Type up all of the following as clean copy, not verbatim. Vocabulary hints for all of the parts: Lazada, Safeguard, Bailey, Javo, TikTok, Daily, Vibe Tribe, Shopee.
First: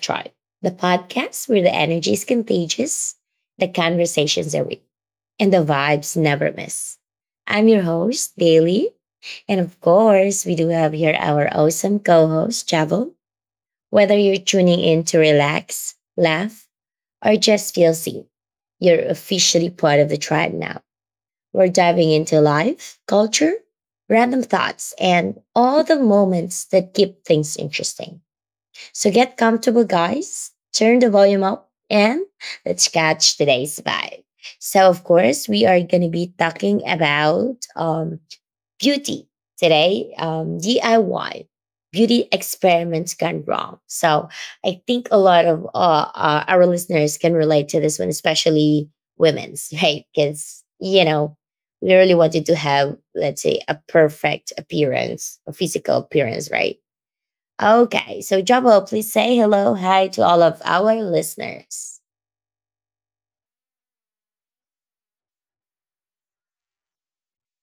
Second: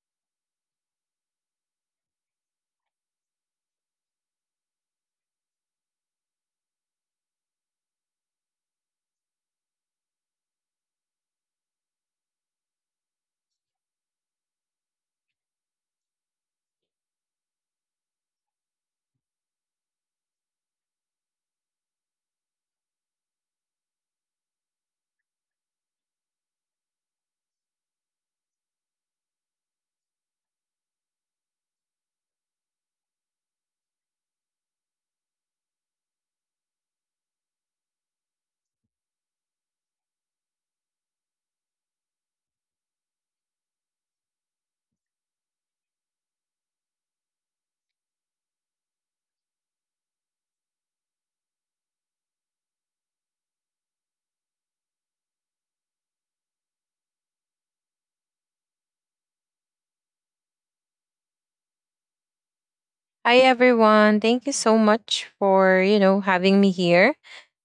Tribe, the podcast where the energy is contagious, the conversations are real, and the vibes never miss. I'm your host, Daily. And of course, we do have here our awesome co host, Javo. Whether you're tuning in to relax, laugh, or just feel seen, you're officially part of the tribe now. We're diving into life, culture, random thoughts, and all the moments that keep things interesting. So get comfortable, guys, turn the volume up, and let's catch today's vibe. So, of course, we are going to be talking about beauty today, DIY. Beauty experiments gone wrong. So I think a lot of our listeners can relate to this one, especially women's, right? Because, you know, we really wanted to have, let's say, a perfect appearance, a physical appearance, right? Okay, so Jabo, please say hello, hi to all of our listeners. Hi everyone. Thank you so much for, you know, having me here.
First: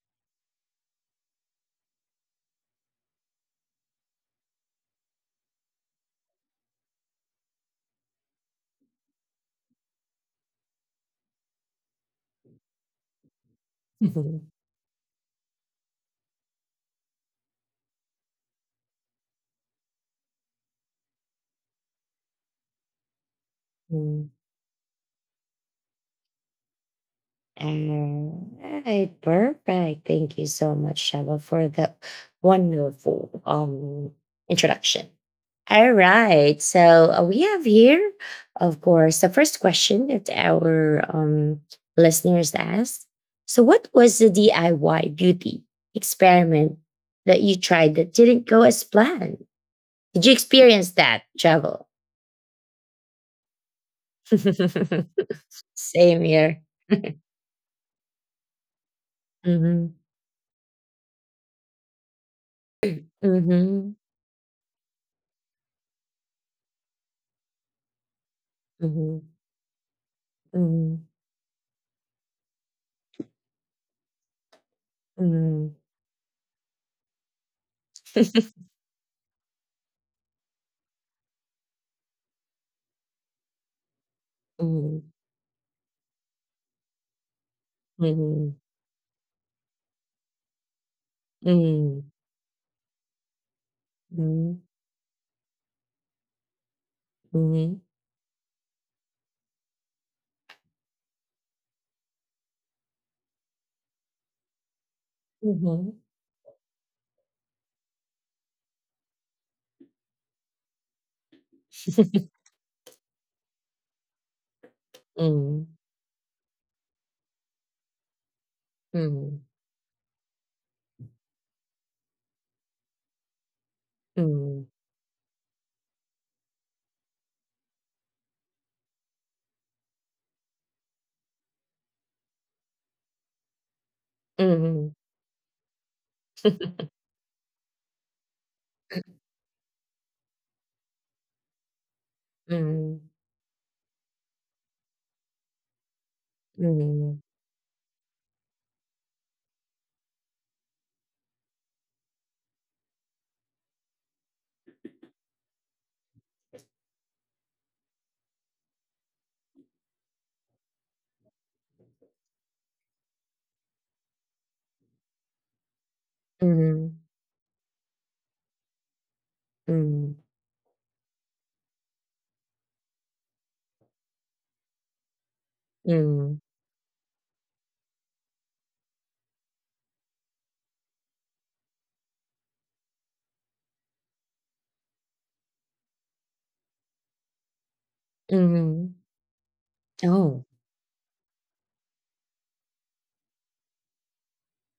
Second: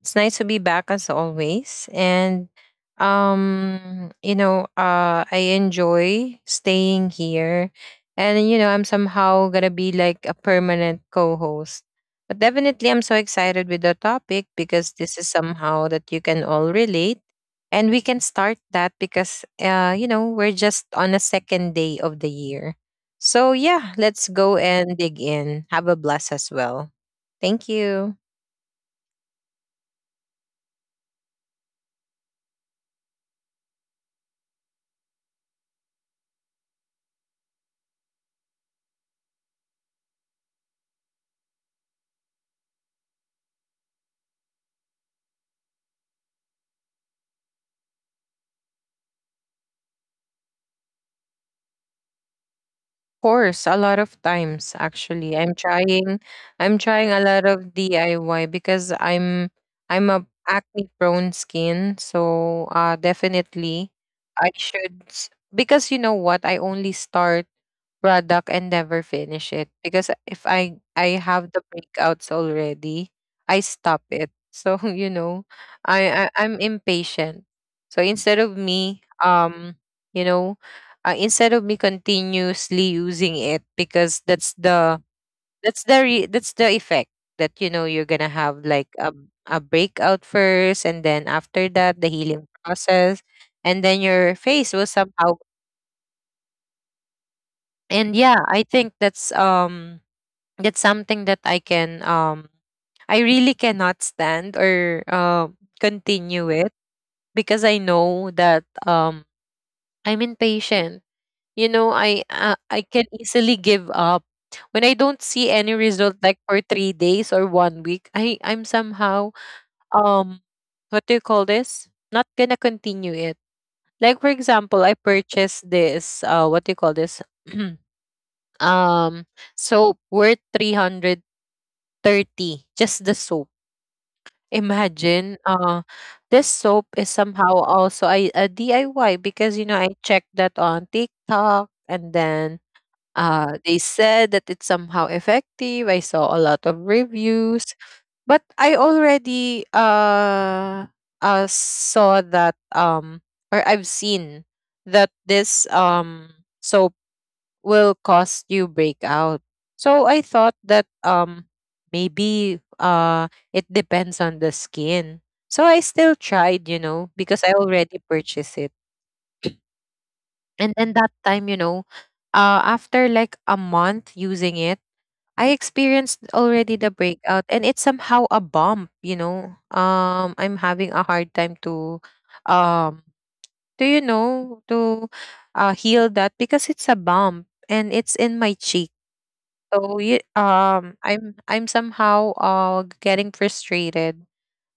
It's nice to be back as always. I enjoy staying here. And you know, I'm somehow going to be like a permanent co-host. But definitely I'm so excited with the topic Mhm. because this is somehow that you can all relate. And we can start that because you know, we're just on a second day of the year. So, yeah, let's Mm. go and dig in. Have a blast as well. Thank you. All right, perfect. Thank you so much, Jabo, for the wonderful introduction. All right, so we have here, of course, the first question that our listeners asked. So, what was the DIY beauty experiment that you tried that didn't go as planned? Did you experience that, Jabo? Of course, a lot of times actually. I'm trying Same here. I'm trying a lot of DIY because I'm Mhm. I'm a acne prone skin, so definitely Mhm. Because you know what, I only start product and never Mhm. finish it because if I Mhm. I have the breakouts already, I stop it. So you know, Mhm. I'm impatient. So you know, instead of me continuously using it because Mhm. That's the effect that you know you're gonna have like a breakout first, and then after that the Mhm. healing process, and then your Mhm. face will somehow. And yeah I think that's That's something that I really cannot stand or Mhm. Mhm. Mhm. continue it because I know that I'm impatient. You know, I can easily give up when I don't see any result like for 3 days or 1 week. I'm somehow, um what do you call this? Not gonna continue it. Like for Mhm. Mhm. example, I purchased this what do you call this? um Soap worth 330, just the soap. Mhm. Imagine, this soap is somehow also a DIY because you know I checked that on TikTok, and then Mhm. They said that it's somehow effective. I saw a lot of Mhm. reviews, but I already saw that or I've seen that this soap will cause you breakout. So I thought that maybe it depends on the skin. So I still Mhm. tried, you Mhm. know, because I already purchased it. Mhm. And then that time, you know, after like a month using it, I experienced already the breakout, and it's somehow a bump, you know. I'm having a hard time um to you know to heal that because it's a bump, and it's Mhm. in my cheek. Mhm. So you, Oh. I'm somehow getting frustrated,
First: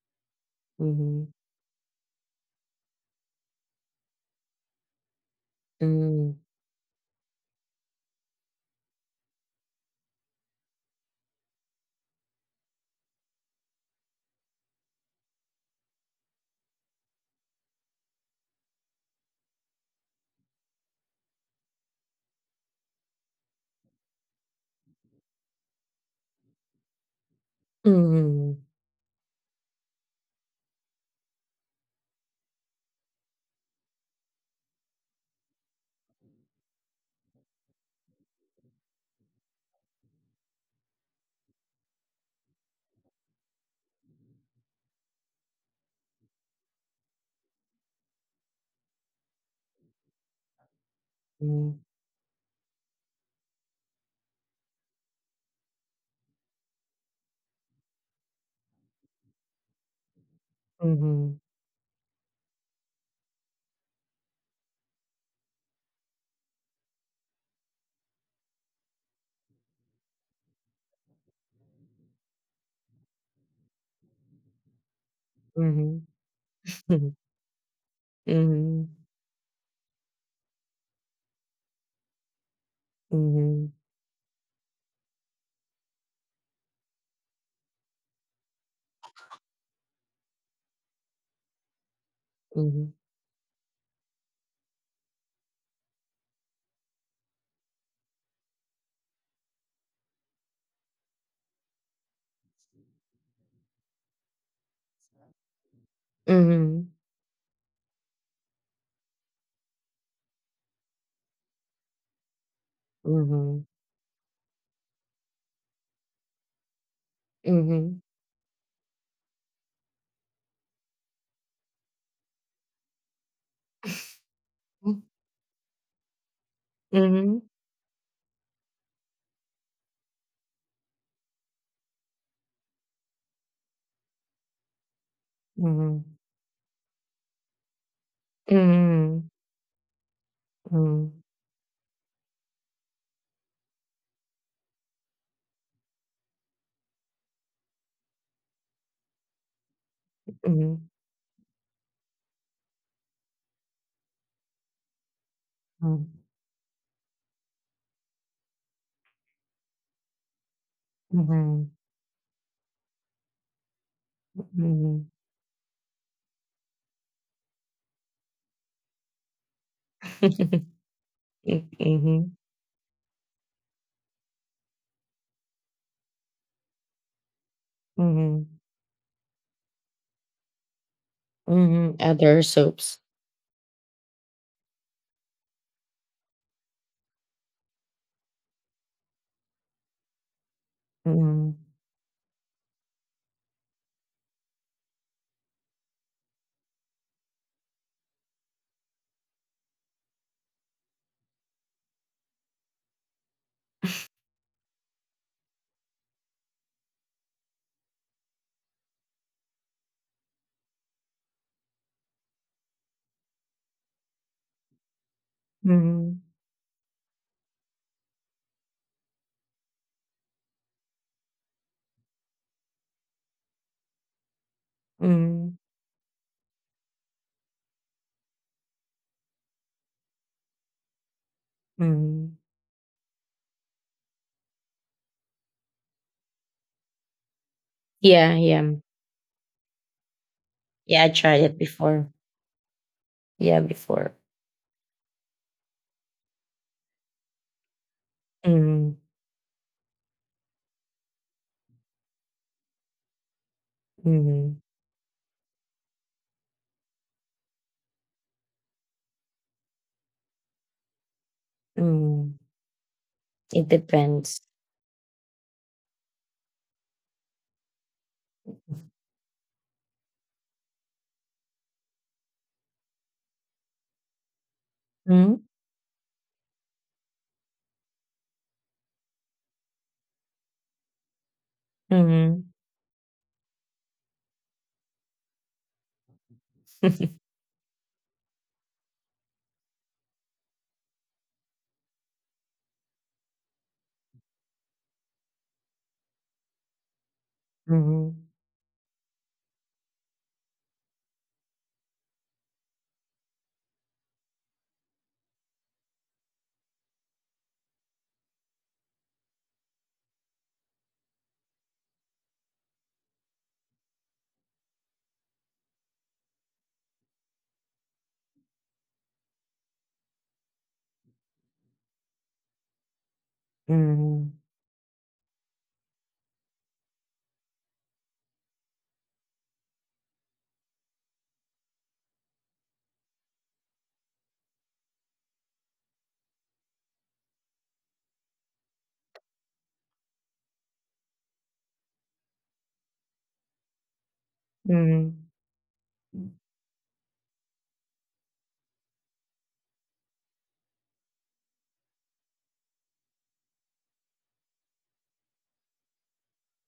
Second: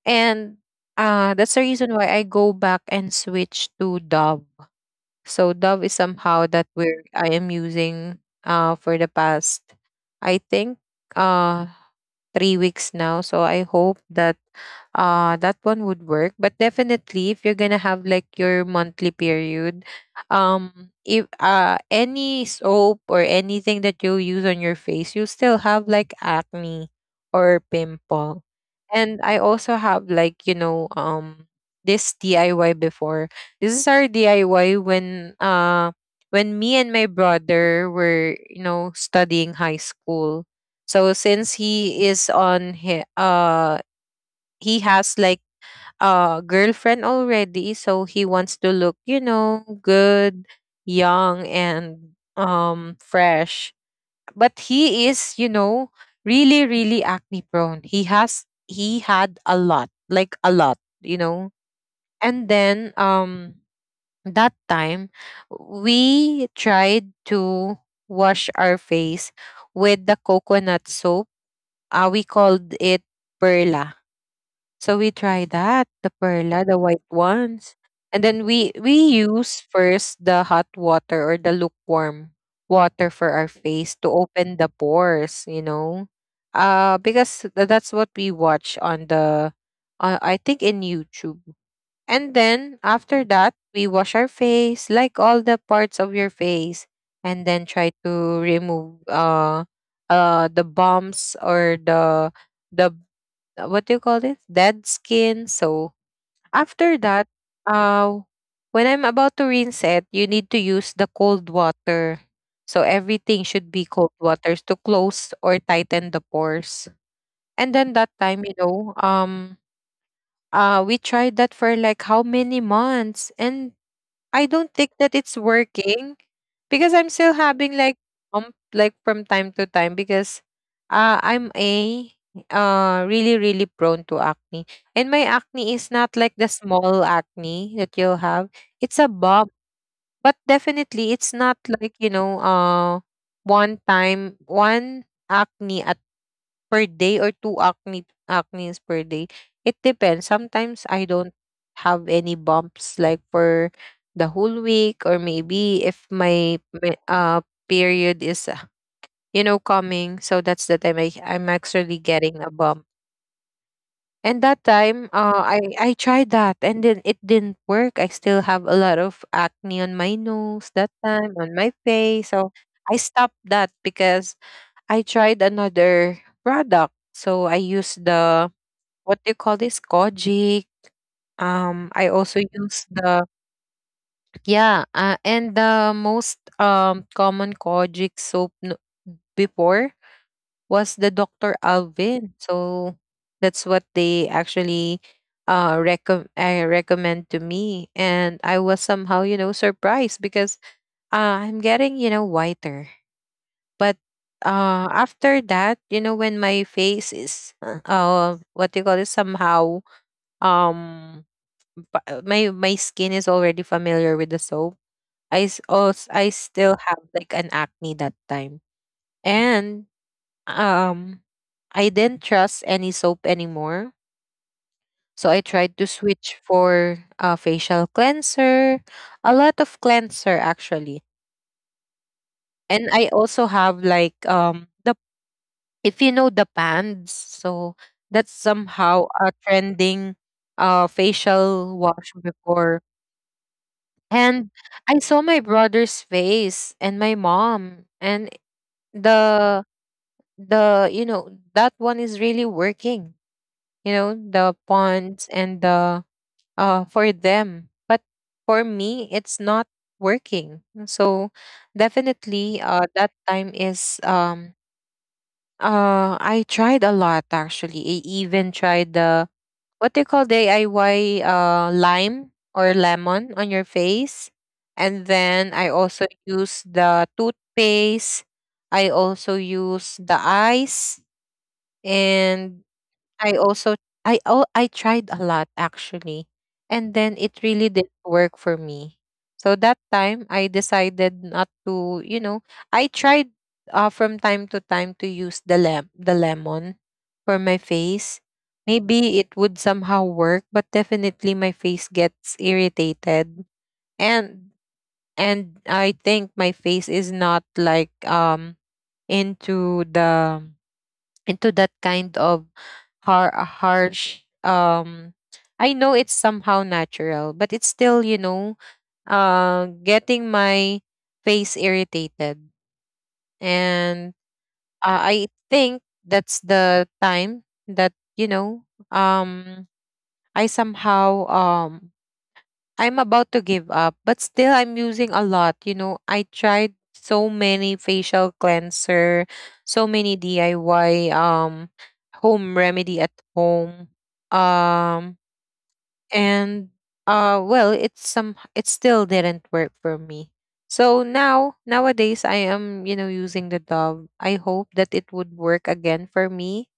and Mhm. that's the reason why I go back and switch to Dove. So Dove is Mhm. somehow that we're I am using for the past, I think, uh 3 weeks now. So I hope that that one would work. But definitely if you're gonna have like your monthly period, if any soap or anything that you use on your face, you still have like acne or pimple. And I also have like, you know, this DIY before. This is our DIY when me and my brother were, you know, studying high school. So since he is on he has like a girlfriend already, so he wants to look, you know, good, young, Mhm. and fresh. But he is, you know, really really acne prone. He had a lot, like a lot, Mhm. you Mhm. know. And then that time we tried to wash our face with the coconut soap. We called it perla. So we tried that, the perla, the white Mhm. ones. And then we Mhm. we use first the hot water or the lukewarm water for our face to open the pores, you know. That's what we watch on the, I think, in YouTube, and Mhm. then Mhm. after that, we wash our face, like all the parts of your face, and then try to remove the bumps or the what do you call this? Dead skin. So Mhm. after that, uh when I'm about to rinse it, you need to use the cold water. So everything Mhm. should be cold waters to close or tighten the pores. And then Mhm. that time, you know, we tried that for like how many months, and I don't think Mm. that it's working because I'm still Mhm. having like, like from time to time, because I'm a really really prone to acne. And my acne is not Mhm. like the small acne that you'll have. It's a Mm. bump, but definitely Mm. it's not like, you know, one time one acne at per day or 2 acne acnes per day. It depends. Sometimes Mhm. I don't have any bumps like for the whole week, or maybe Mm. if my period is you know, coming, so that's the time I'm Mhm. actually getting a bump. And that time Mhm. I tried that, and then it didn't work. I still have a lot of acne on my nose that time on M my face. mhm. So I stopped that because I tried another product. So I used the, Mhm. what do you call this? Kojic. Mhm. I also Other use soaps. the, yeah, and the most common Kojic before was the Dr. Mhm. Alvin. So that's what they actually recom I recommend to me, and I was somehow, you know, surprised because, uh, I'm getting, you know, whiter, but after that, you know, when my face is what do you call it, somehow um my skin is already familiar with the soap. Also Mhm. I still have like an acne that time, and um, I didn't trust any soap anymore. So I Mhm. tried to switch for a facial cleanser, a lot of cleanser actually, Mhm. and I also have like the, if you know, the pans, so that's Yeah, yeah. somehow a trending Yeah, I tried it facial before. wash before. Yeah, before. And I saw my brother's face and my mom, and Mhm. the the you know, that one is really working. You know, the Mhm. ponds and the for them, but for me it's not working. So Mhm. definitely that time It is depends. I tried a lot actually. I even tried the, what do you call, DIY lime or lemon on your face. And Mhm. then I also use the toothpaste. I also use the ice, Mhm. and I also, I tried a lot actually, and then it really didn't work for me. So that time I decided not to, you know, I tried, from time to time, to use the lemon for my face. Mhm. Maybe it would somehow work, but definitely my face gets irritated, and and I think my face is not like into the, into that kind of harsh, I know it's somehow natural, but it's still, you know, getting my face irritated. And Mhm. I think that's the time that you know, um i somehow um I'm about to give up, but still I'm using a lot. You know, I tried so many facial cleanser, so many DIY, home remedy at home. Um Mhm. and Well, it's some, it still didn't work for me. So now, nowadays, I am, you know, using the Dove. I hope that it would work again for me.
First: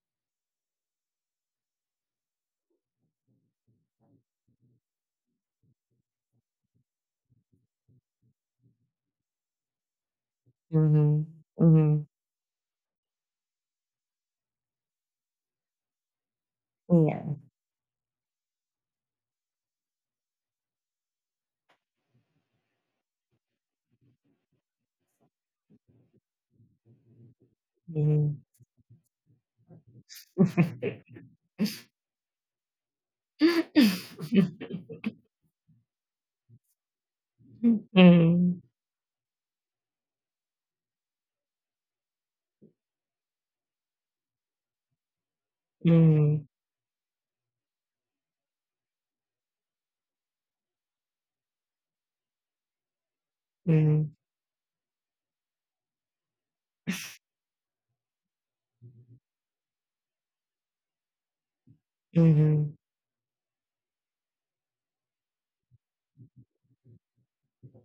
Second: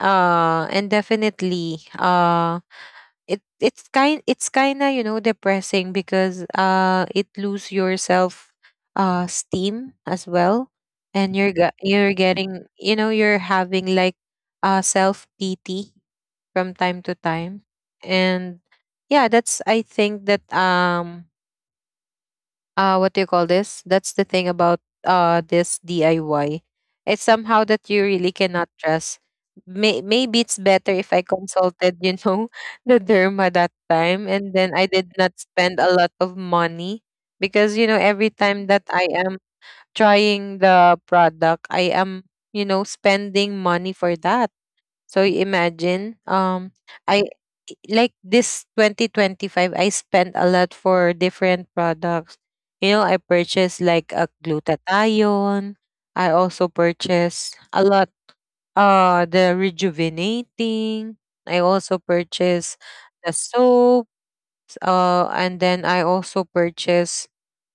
And definitely it's kind of, you know, depressing because it lose your self steam as well, Mhm. and Mhm. you're getting, you know, you're having like self pity from time to Yeah. time. And yeah, that's I think that what do you call this, that's the thing about this DIY. It's somehow that you really Mm. cannot trust. Maybe it's better if I consulted, you know, the derma that time, and then I did not spend a lot of money because you know, every Mm, time that I am trying the product, I am, you know, spending money for that. So mm, imagine, I, like this 2025, I spent a lot for different products. You know, I purchased mm, like a glutathione. I also purchased a lot, the rejuvenating. I also mhm, purchased the soaps. And then I also purchased,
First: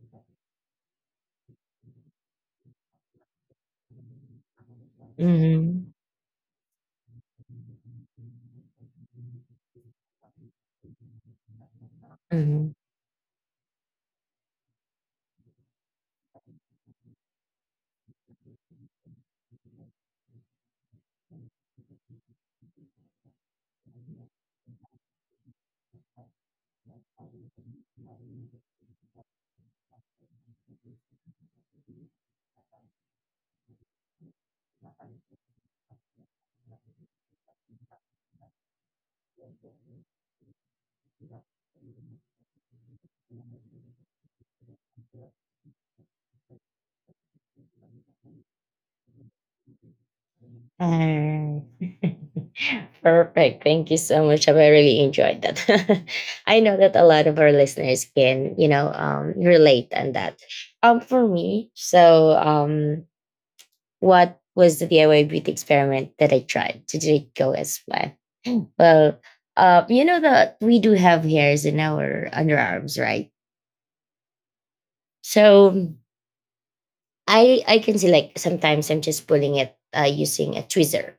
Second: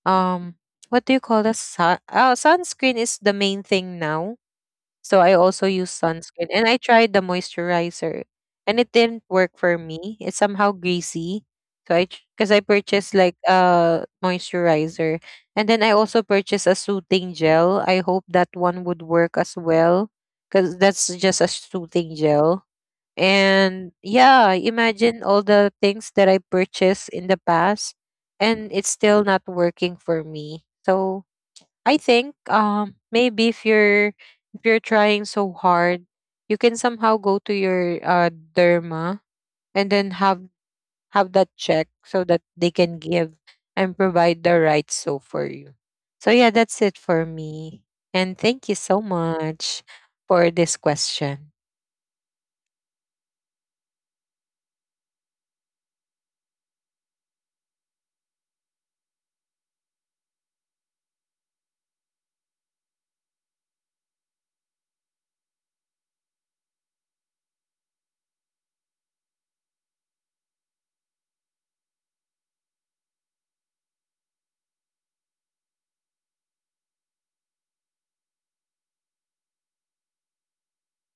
um, what do you call the sun? Oh, sunscreen is the main thing now, so I also use mhm, sunscreen, and I tried the moisturizer, and it didn't work for me. It's somehow greasy. So I, because I mhm. purchased like a moisturizer, and then I also purchased a soothing gel. I hope that one would work as well, cuz that's just a soothing gel. And yeah, imagine all the things that I purchased in the past, and it's still not working for me. So I think maybe if you're trying so hard, you can somehow go to your derma, and then have that check so that they can give and provide the right so for you. So yeah, that's it for me. And thank you so much for this question. Ah. Perfect. Thank you so much. I really enjoyed that. I know that a lot of our listeners can, you know, relate on that. For me, so what was the DIY beauty experiment that I tried? Did it go as well? Well, you know that we do have hairs in our underarms, right? So I can see like sometimes I'm just pulling it using a tweezer.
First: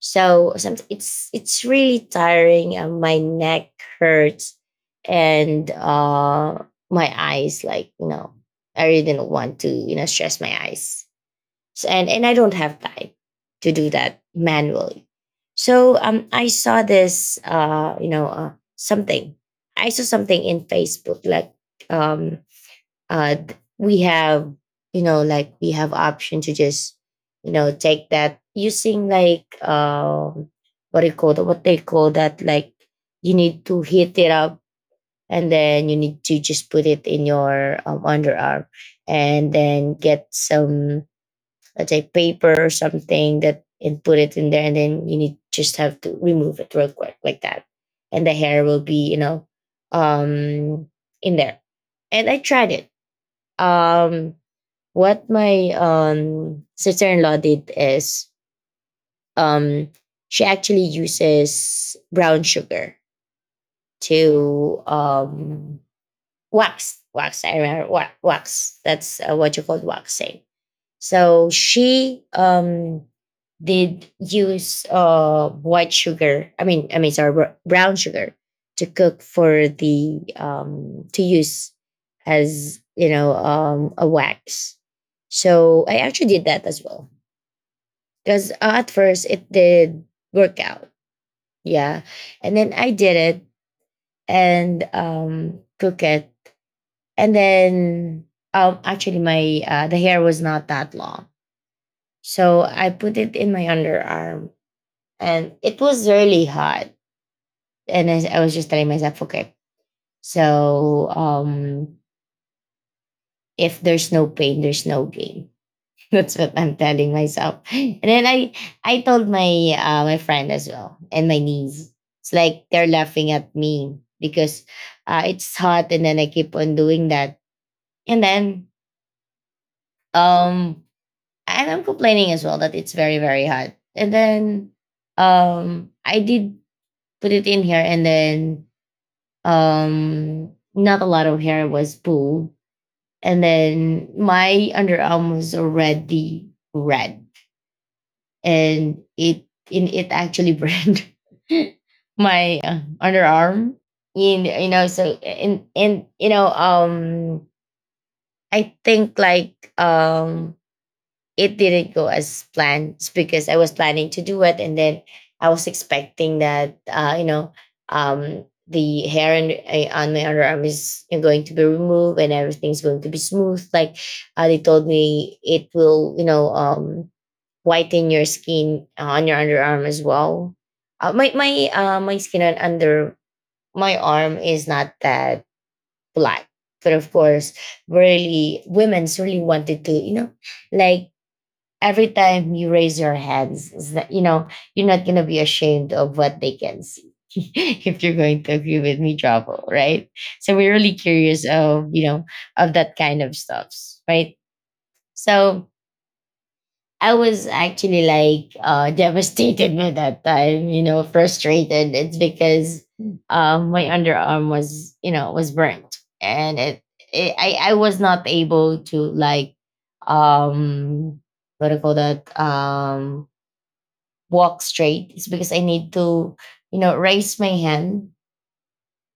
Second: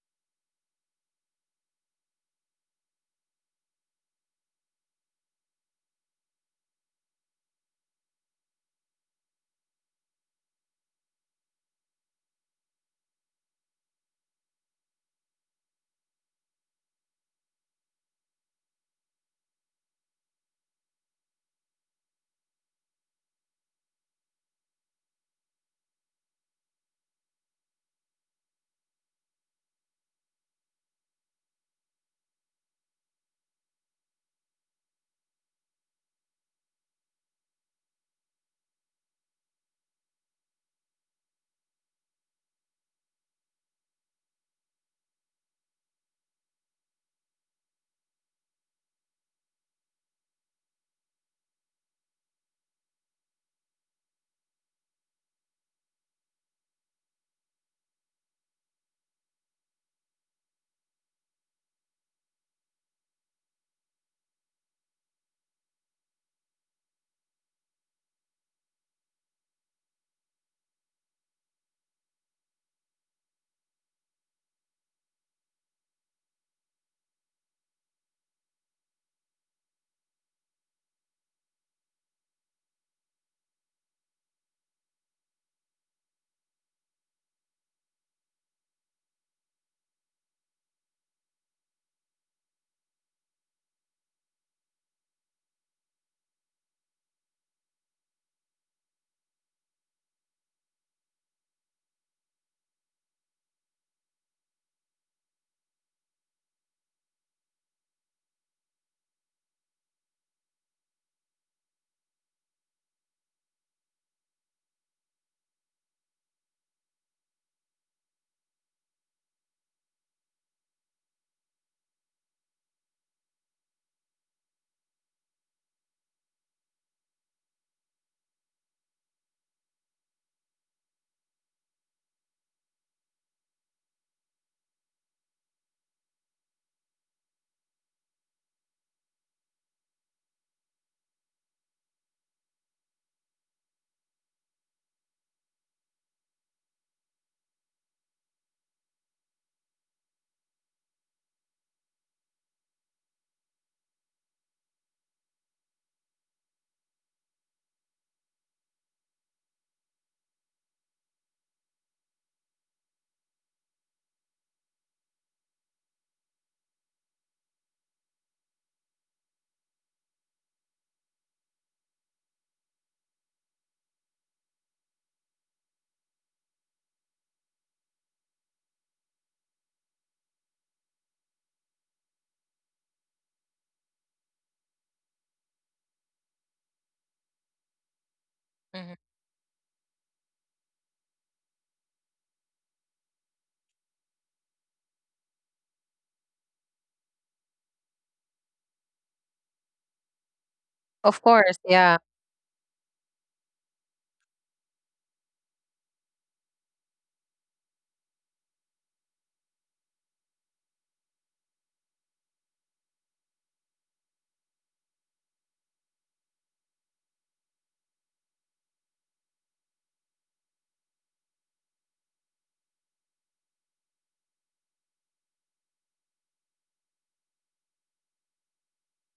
So some, it's really tiring. My neck hurts, and my eyes like you know I really don't want to you know stress my eyes. So, and I don't have time to do that manually. So I saw this, you know, something. I saw something in Facebook like um, we have, you know, like we have option to just, you know, take that using like what it called what they call that like you need to heat it up and then you need to just put it in your underarm and then get some let's say paper or something that and put it in there and then you need just have to remove it real quick like that and the hair will be you know um in there and I tried it. um what my sister-in-law did is um she actually uses brown sugar to wax wax, that's what you call waxing. So she did use white sugar. Sorry, brown sugar to cook for the to use as you know a wax. So I actually did that as well because at first it did work out, yeah, and then I did it and cook it, and then actually my the hair was not that long. So I put it in my underarm and it was really hot. And I was just telling myself, okay, so if there's no pain, there's no gain. That's what I'm telling myself. And then I told my friend as well and my niece. It's like they're laughing at me because it's hot, and then I keep on doing that. And then um, and I'm complaining as well that it's very very hot. And then I did put it in here and then not a lot of hair was pulled and then my underarm was already red and it actually burned my underarm in you know. So and you know I think like it didn't go as planned. It's because I was planning to do it, and then I was expecting that you know the hair and, on my underarm is going to be removed and everything's going to be smooth. Like they told me, it will you know whiten your skin on your underarm as well. My skin on under my arm is not that black, but of course, really Mhm. women's really wanted to you know like every time you raise your hands, is that you know you're not gonna be ashamed of what they can see. If you're going to agree with me, Trouble, right? So we're really Of curious course, of yeah. you know of that kind of stuffs, right? So I was actually like devastated by that time, you know, frustrated. It's because my underarm was you know was burnt, and it I was not able to like um what do you call that walk straight. It's because I need to, you know, raise my hand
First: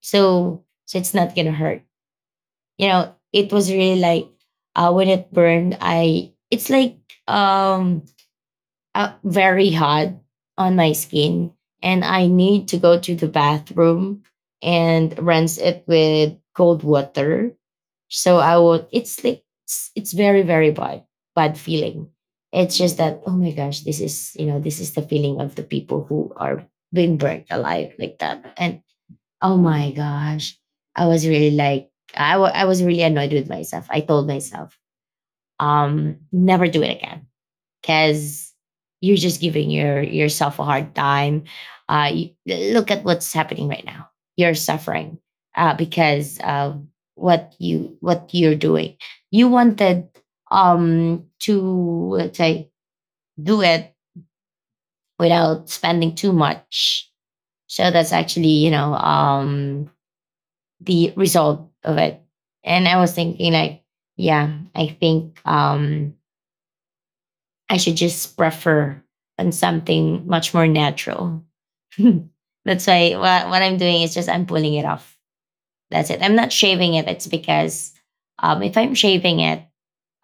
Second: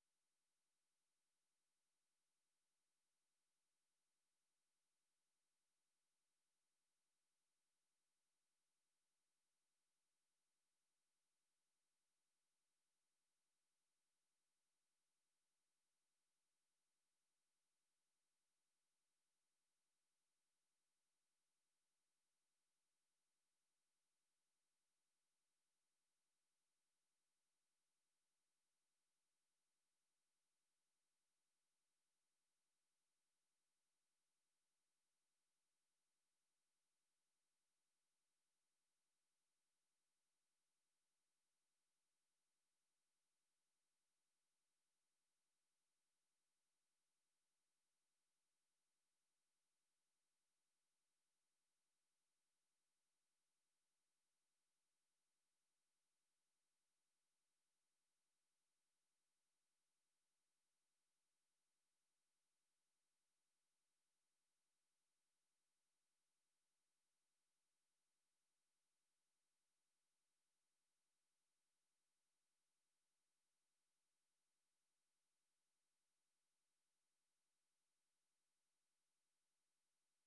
so so it's not gonna hurt. You know, it was really like when it burned, I it's like um very hot on my skin and I need to go to the bathroom and rinse it with cold water. So I would it's like it's very very bad bad feeling. It's just that oh my gosh this is you know this is the feeling of the people who are being burnt alive like that and oh my gosh I was really like I was really annoyed with myself. I told myself never do it again because you're just giving your yourself a hard time. Uh, you- look at what's happening right now. You're suffering because of what you're doing. You wanted to let's say do it without spending too much. So that's actually you know the result of it. And I was thinking like, yeah, I think I should just prefer on something much more natural. That's why what I'm doing is just I'm pulling it off. That's it. I'm not shaving it. It's because if I'm shaving it,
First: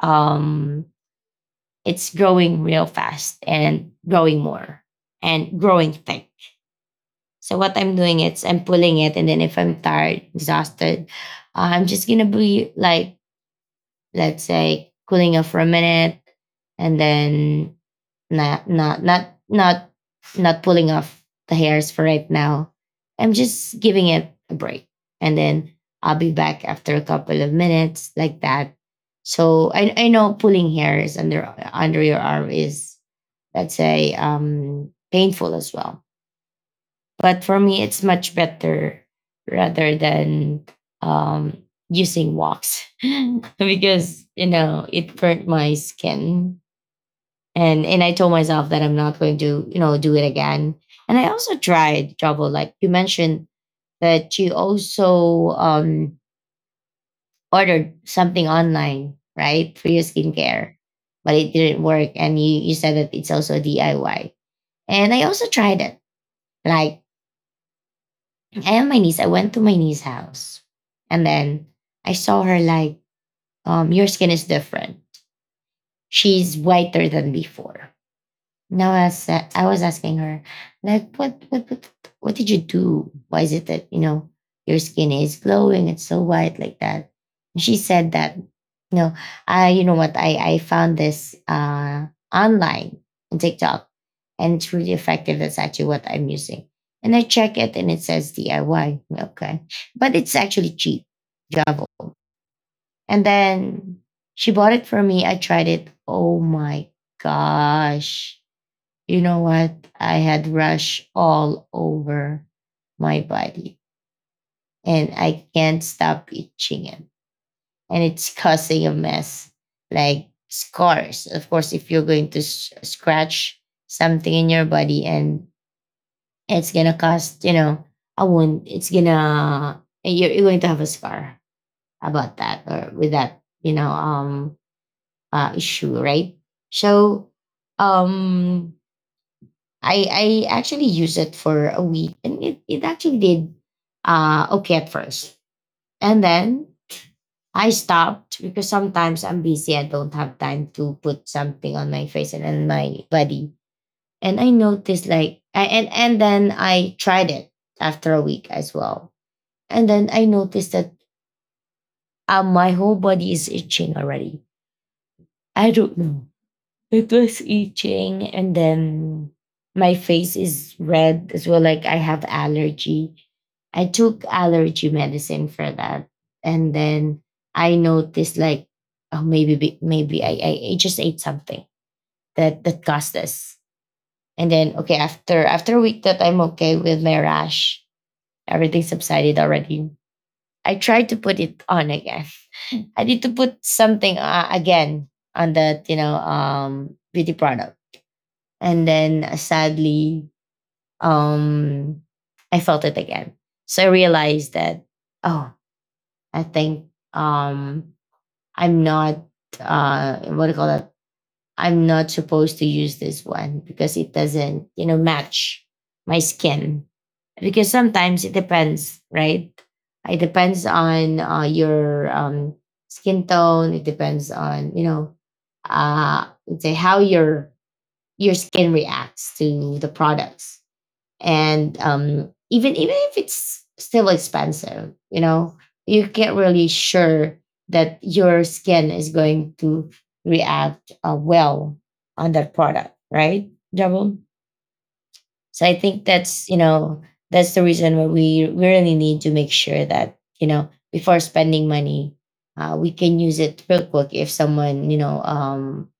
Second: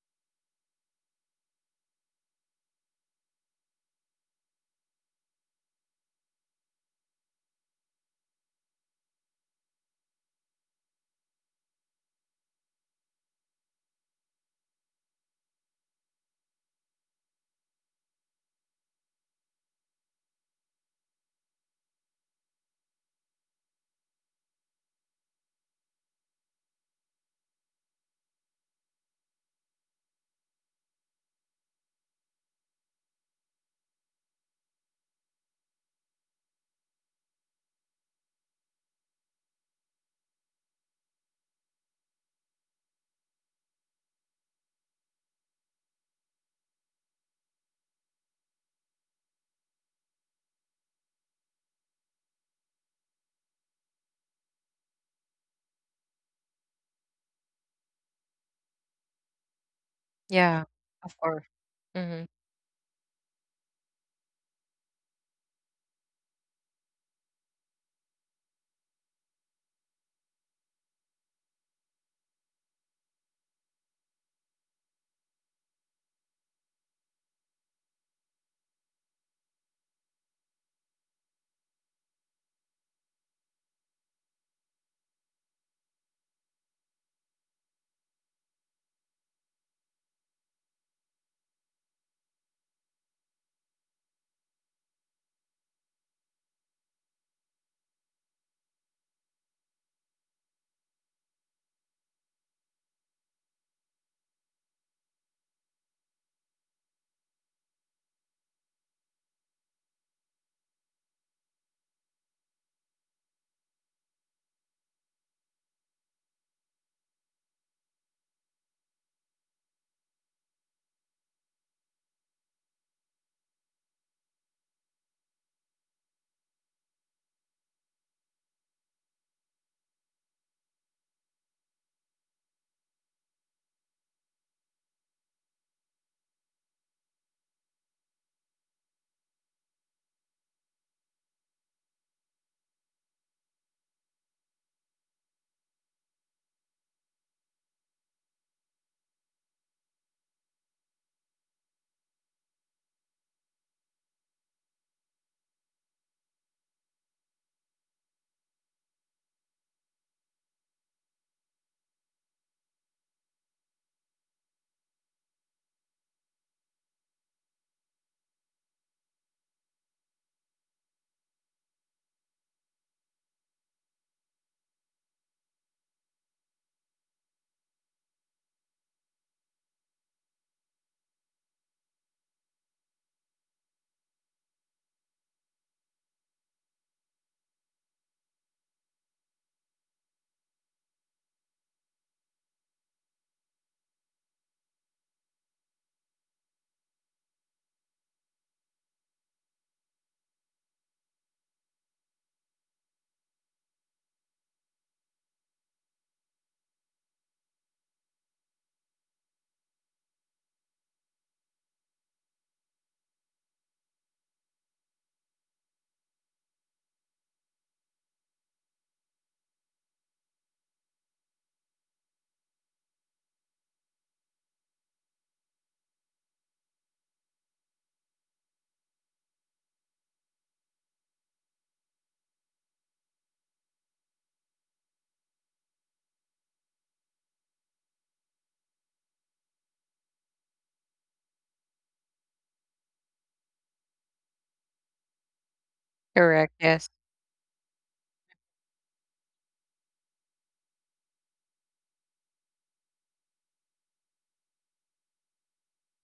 um, it's growing real fast and growing more and growing thick. So what I'm doing is I'm pulling it, and then if I'm tired, exhausted, I'm just gonna be like, let's say, cooling off for a minute, and then not not not not not pulling off the hairs for right now. I'm just giving it a break, and then I'll be back after a couple of minutes, like that. So I know pulling hairs under your arm is let's say painful as well, but for me it's much better rather than um using wax because you know it burnt my skin and I told myself that I'm not going to you know do it again. And I also tried Trouble like you mentioned that you also ordered something online, right, for your Yeah. skincare, Of but course. it didn't work Mhm. and you said that it's also DIY. And I also tried it like I went to my niece's house and then I saw her like your skin is different, she's whiter than before. No, I was asking her, like, what did you do? Why is it that, you know, your skin is glowing? It's so white like that. And she said that, no, I, you know what? I found this online on TikTok and it's really effective. That's actually what I'm using. And I check it and it says DIY. Okay. But it's actually cheap, Javo. And then she bought it for me. I tried it. Oh my gosh, you know what? I had rash all over my body and I can't stop itching it. And it's causing a mess, like scars. Of course, if you're going to scratch something in your body and it's going to cause, you know, a wound, it's going to, you're going to have a scar about that or with that, you know, issue, right? So, um, I actually used it for a week and it actually did okay at first. And then I stopped because sometimes I'm busy, I don't have time to put something on my face and on my body. And I noticed like I, and then I tried it after a week as well. And then I noticed that my whole body is itching already. I don't know. It was itching, and then my face is red as well. Like I have allergy. I took allergy medicine for that, and then I noticed like, oh, maybe I just ate something that caused this. And then okay, after a week that I'm okay with my rash, everything subsided already. I tried to put it on again. I need to put something again on that, you know, beauty product and then sadly, um, I felt it again. So I realized that, oh, I think um, I'm not, what do you call that? I'm not supposed to use this one because it doesn't, you know, match my skin. Because sometimes it depends, right? It depends on your skin tone. It depends on, you know, let's say how your skin reacts to the products and even if it's still expensive, you know, you can't really sure that your skin is going to react well on that product, right, Jabul? So I think that's, Correct, you yes. know, that's the reason why we really need to make sure that, you know, before spending money, we can use it real quick if someone, you know,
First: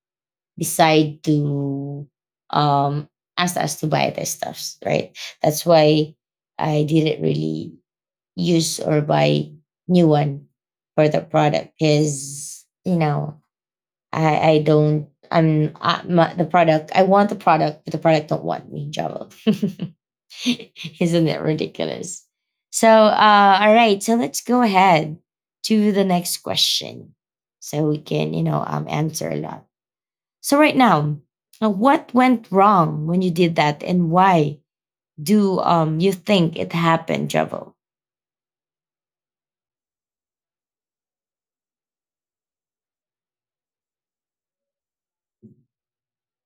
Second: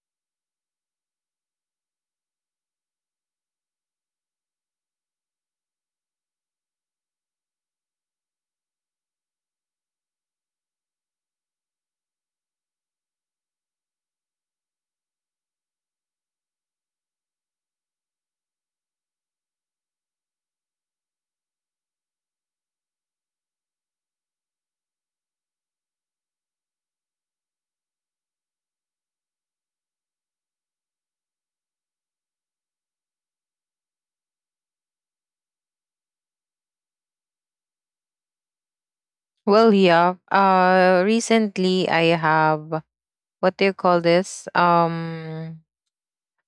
decide to um ask us to buy their stuffs, right? That's why I didn't really use or buy new one for the product because you know I don't I'm I, my, the product. I want the product but the product don't want me, Java. Isn't it ridiculous? So all right, so let's go ahead to the next question so we can, you know, answer a lot. So right now, what went wrong when you did that, and why do you think it happened, Javo? Well, yeah. Recently I have, what do you call this?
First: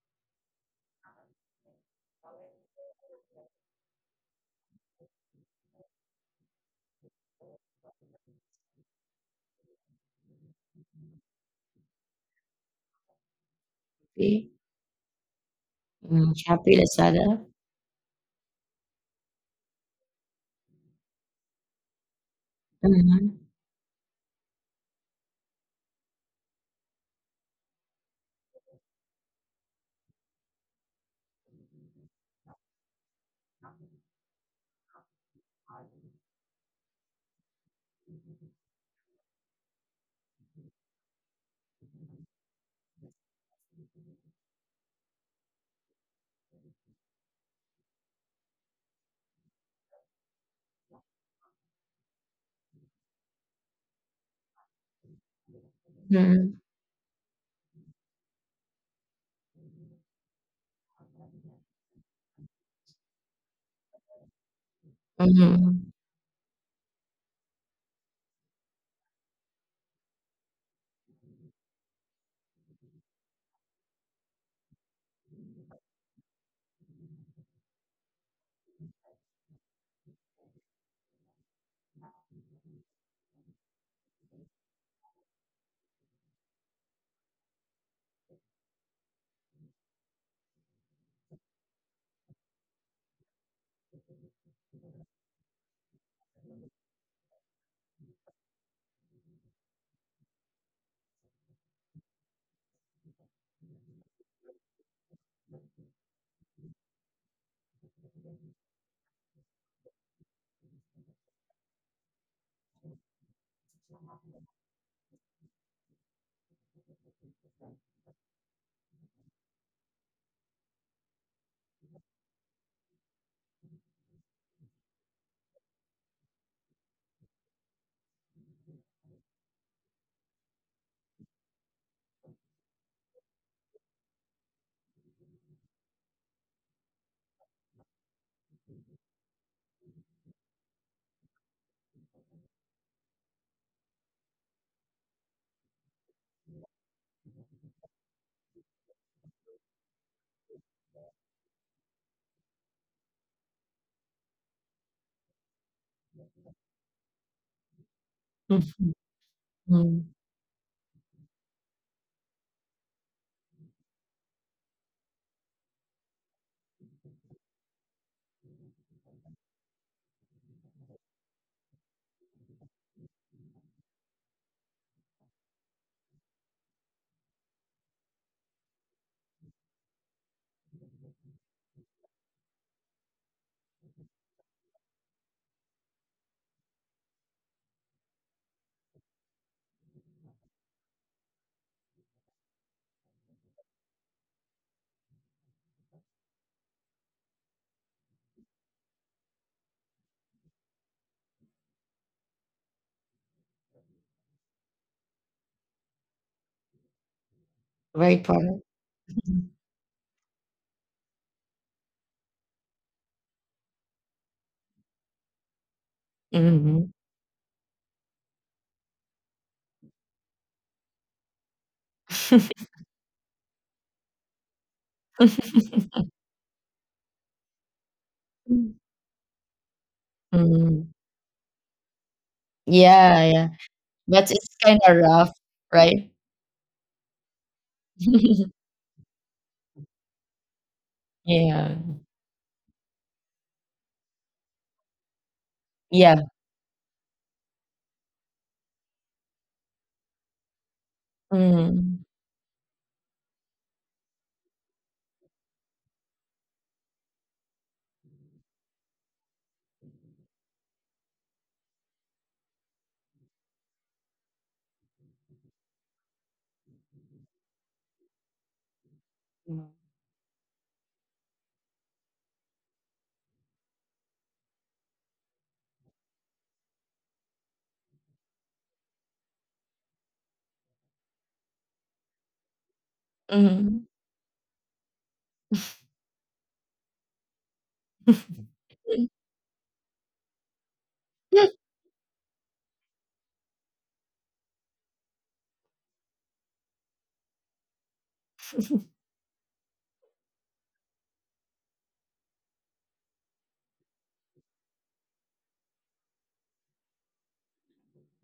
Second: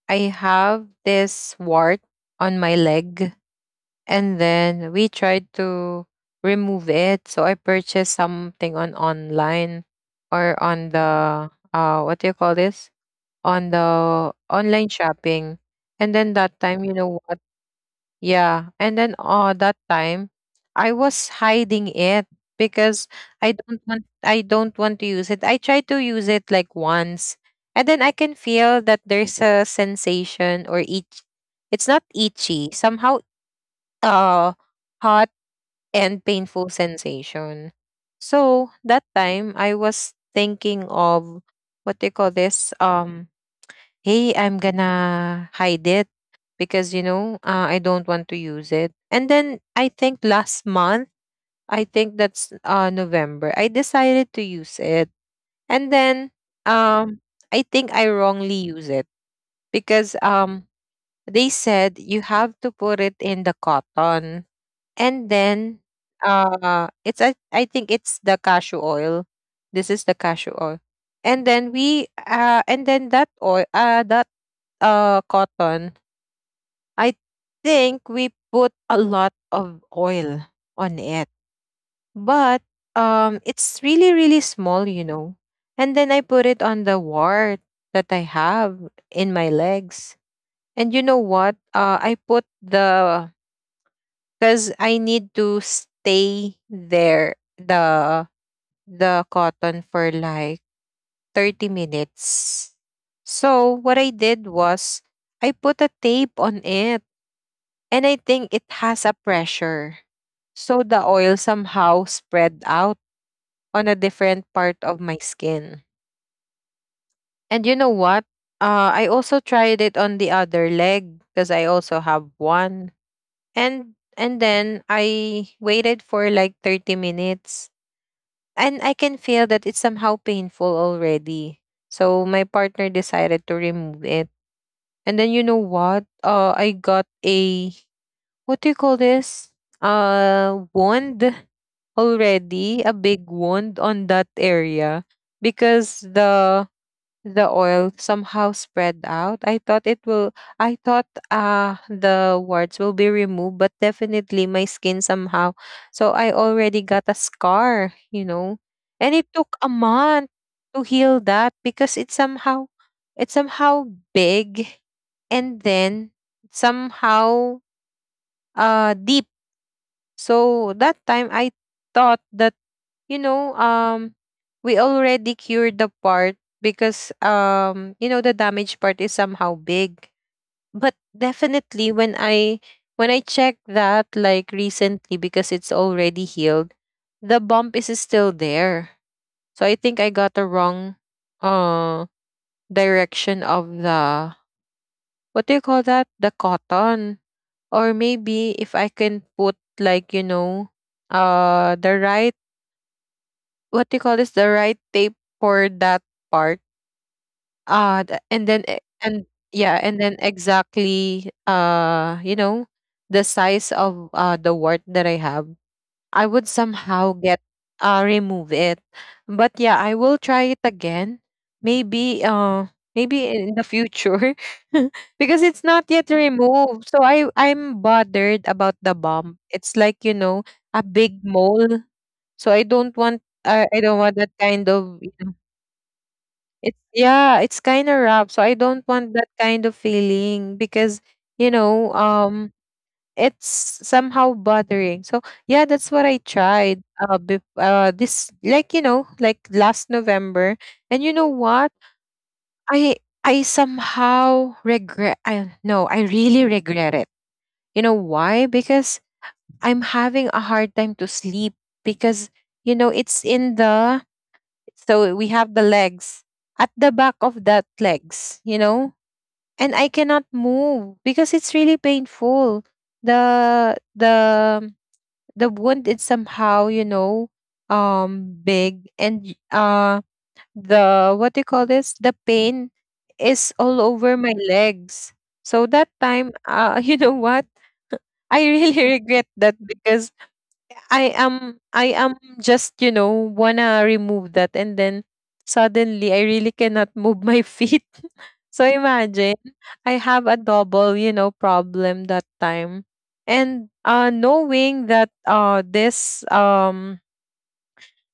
I have this wart on my leg, and then we tried to remove it. So I purchased something on online, or on the what do you call this? On the Okay. online shopping. And then Mm, that Shopee, time, you know Lazada. what? Yeah. And then that time I was hiding it because Mm-hmm. I don't want to use it. I tried to use it like once, and then I can feel that there's a sensation or itch. It's not itchy, somehow uh hot and painful sensation. So that time I was thinking of, what do you call this? Hey, I'm gonna hide it because I don't want to use it. And then I think last month, I think that's November, I decided to use it. And then Mm-hmm. um, I think I wrongly use it, because they said you have to put it in the cotton, and then Mm-hmm. I think it's the cashew oil. This is the cashew oil, and then we and then that oil that cotton, I think we put a lot of oil on it, but it's really, really small, you know. And then I put it on the wart that I have in my legs. And you know what? I put the, because I need to stay there the cotton for like 30 minutes. So what I did was, I put a tape on it, and I think it has a pressure. So the oil somehow spread out on a different part of my skin. And you know what? I also tried it on the other leg because I also have one. And then I waited for like 30 minutes, and I can feel that it's somehow painful already. So my partner decided to remove it. And then you know what? I got a, what do you call this? Wound, already a big wound on that area, because the oil somehow spread out. I thought it will. I thought the warts will be removed, but definitely my skin somehow. So I already got a scar, you know, and it took a Mm-hmm. month to heal that, because it somehow, it's somehow big, and then somehow deep. So that time I thought that, you know, we already cured the part, because you know the damaged part is somehow big. But definitely when I checked that like recently, because it's already healed, the bump is still there. So I think I got the wrong uh direction of the, what do you call that? The cotton. Or maybe if I can put, like, you know, the right, what do you call this, the right tape for that part Very proud. And yeah, and then exactly, you know, the size of the wart that I have, I would Mm-hmm. somehow get remove it. But yeah, I will try it again. Maybe maybe in the future, because it's not yet removed. So I'm bothered about the bump. It's like, you know, Mm. a big mole. So Yeah, yeah. I don't But want that it's kind kind of of, you rough, know, right? it's, yeah, it's kind of rough. So I don't want that kind of feeling, because you Yeah. know, it's somehow bothering. So yeah, that's what Yeah. I tried. This, like you know, like last November. And you know what? Mm. I I somehow regret. I no, I really regret it. You know why? Because I'm having a hard time to sleep, because you know it's in the, so we have the legs, at the back of that legs, you know, and I cannot move because it's really painful. The the the wound is somehow, you know, big, and the, what do you call this, the pain is all Mm. over my legs. So that time, you know what, I really regret that, because I am just, you know, wanna remove that, and then suddenly I really cannot move my feet. So imagine, I have a double, you know, problem that time. And knowing that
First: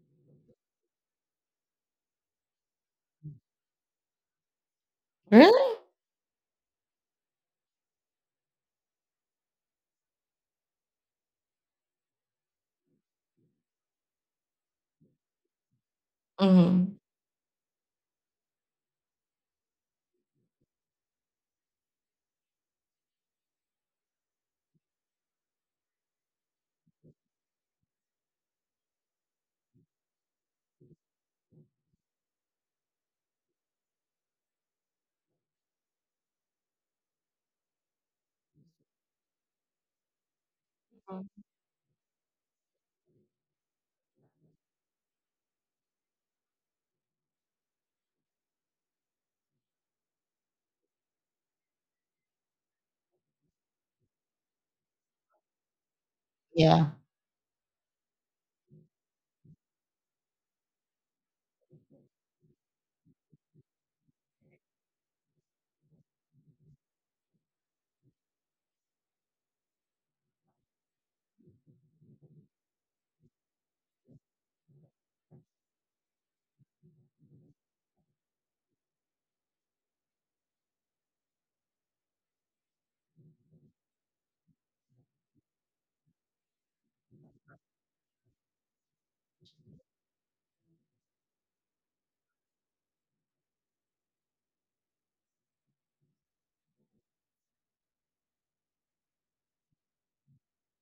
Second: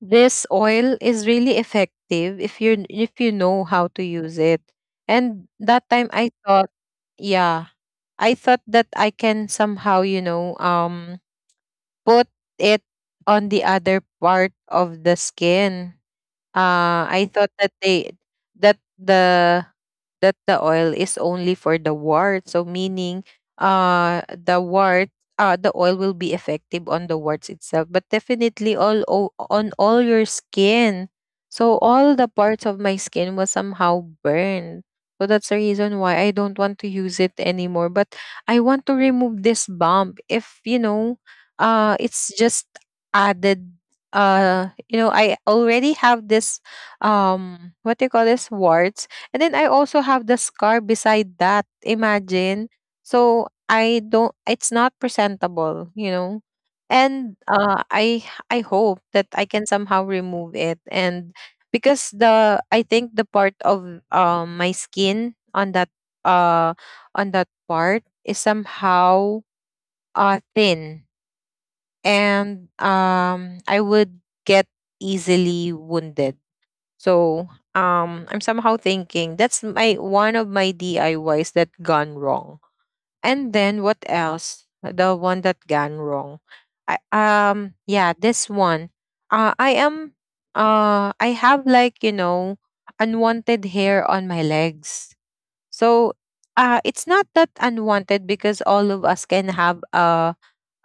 this oil is really effective, if you know how to use it. And Really? that time I thought, yeah, I thought that I can somehow, you know, put it on the other part of the skin. Mm. I thought that that the the oil is only for the wart. So meaning uh the wart the oil will be effective on the warts itself, but definitely all on all your skin. So all the parts of my skin was somehow burned. So that's the reason why I don't want to use it anymore. But I want to remove this bump. If you know, it's just added. You know, I already have this, what do you call this, warts, and then I also have the scar beside that, imagine. So I don't, it's not presentable, you know. Yeah. And I hope that I can somehow remove it, and because the, I think the part of my skin uh on that part is somehow thin, and I would get easily wounded. So I'm somehow thinking that's my one of my DIYs that gone wrong. And then what else? The one that gone wrong. Yeah, this one. Uh I am I have, like, you know, unwanted hair on my legs. So it's not that unwanted because all of us can have a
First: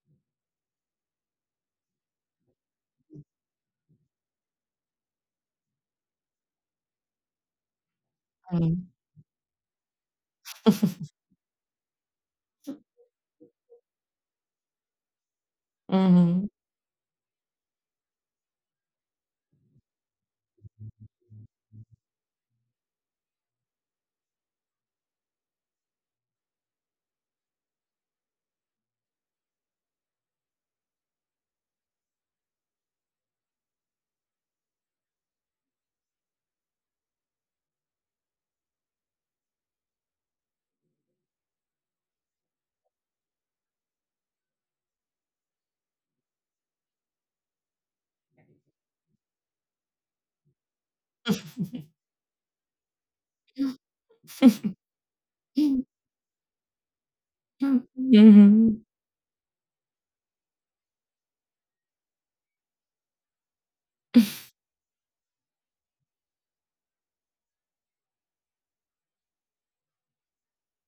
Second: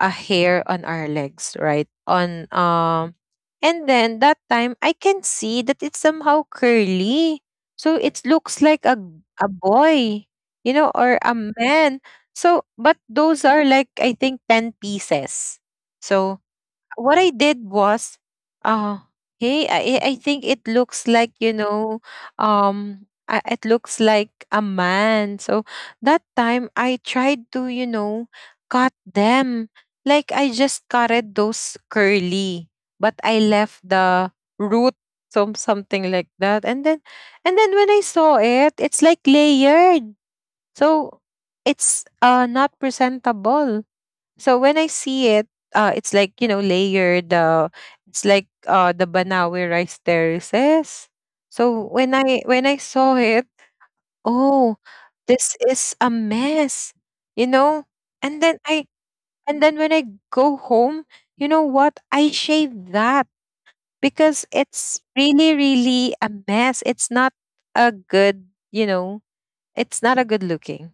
hair on our legs, right? On And then that time I can see that it's somehow curly. So it looks like Mm-hmm. a boy, you know, or a man. So, but those are like I think 10 pieces. So Mhm. what I did was, uh, hey, I think it looks like, you know, it looks like a man. So that time I tried to, you know, cut them. Like I just cutted those curly, but I left the root, some something like that. And then when I saw it, it's like layered. So it's not presentable. So when I see it, it's like you know layered. It's like the Banawi rice terraces. Mhm. So when I saw it, oh, this is a mess, you know. And then I and then when I go home, you know what? I shave that Mm. because it's really really a mess. It's not a good, you know. It's not a good looking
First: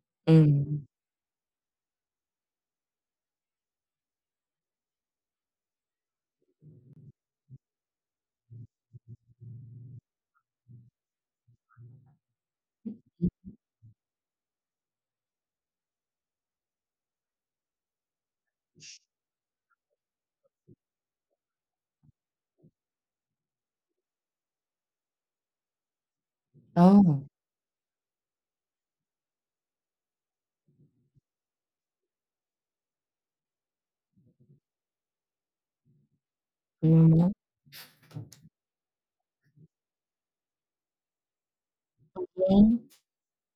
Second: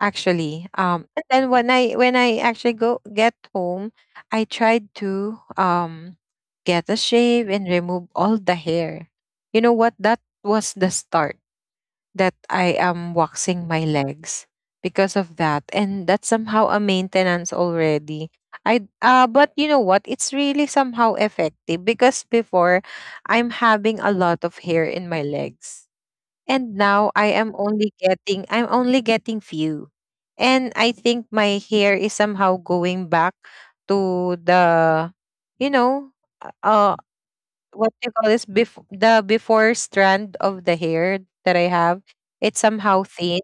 actually. And then when I actually go get home, I tried to get a shave and remove all the hair. You know what? That was the start that I am waxing my legs, because of that, and that's somehow a maintenance already. I But you know what? It's really somehow effective, because before I'm having a lot of hair in my legs, and now Oh. I'm only getting few. And I think my hair is somehow going back to the, you know, uh uh, Mhm. what do you call this, before the, before strand of the hair that I have. It's Mhm. somehow thin,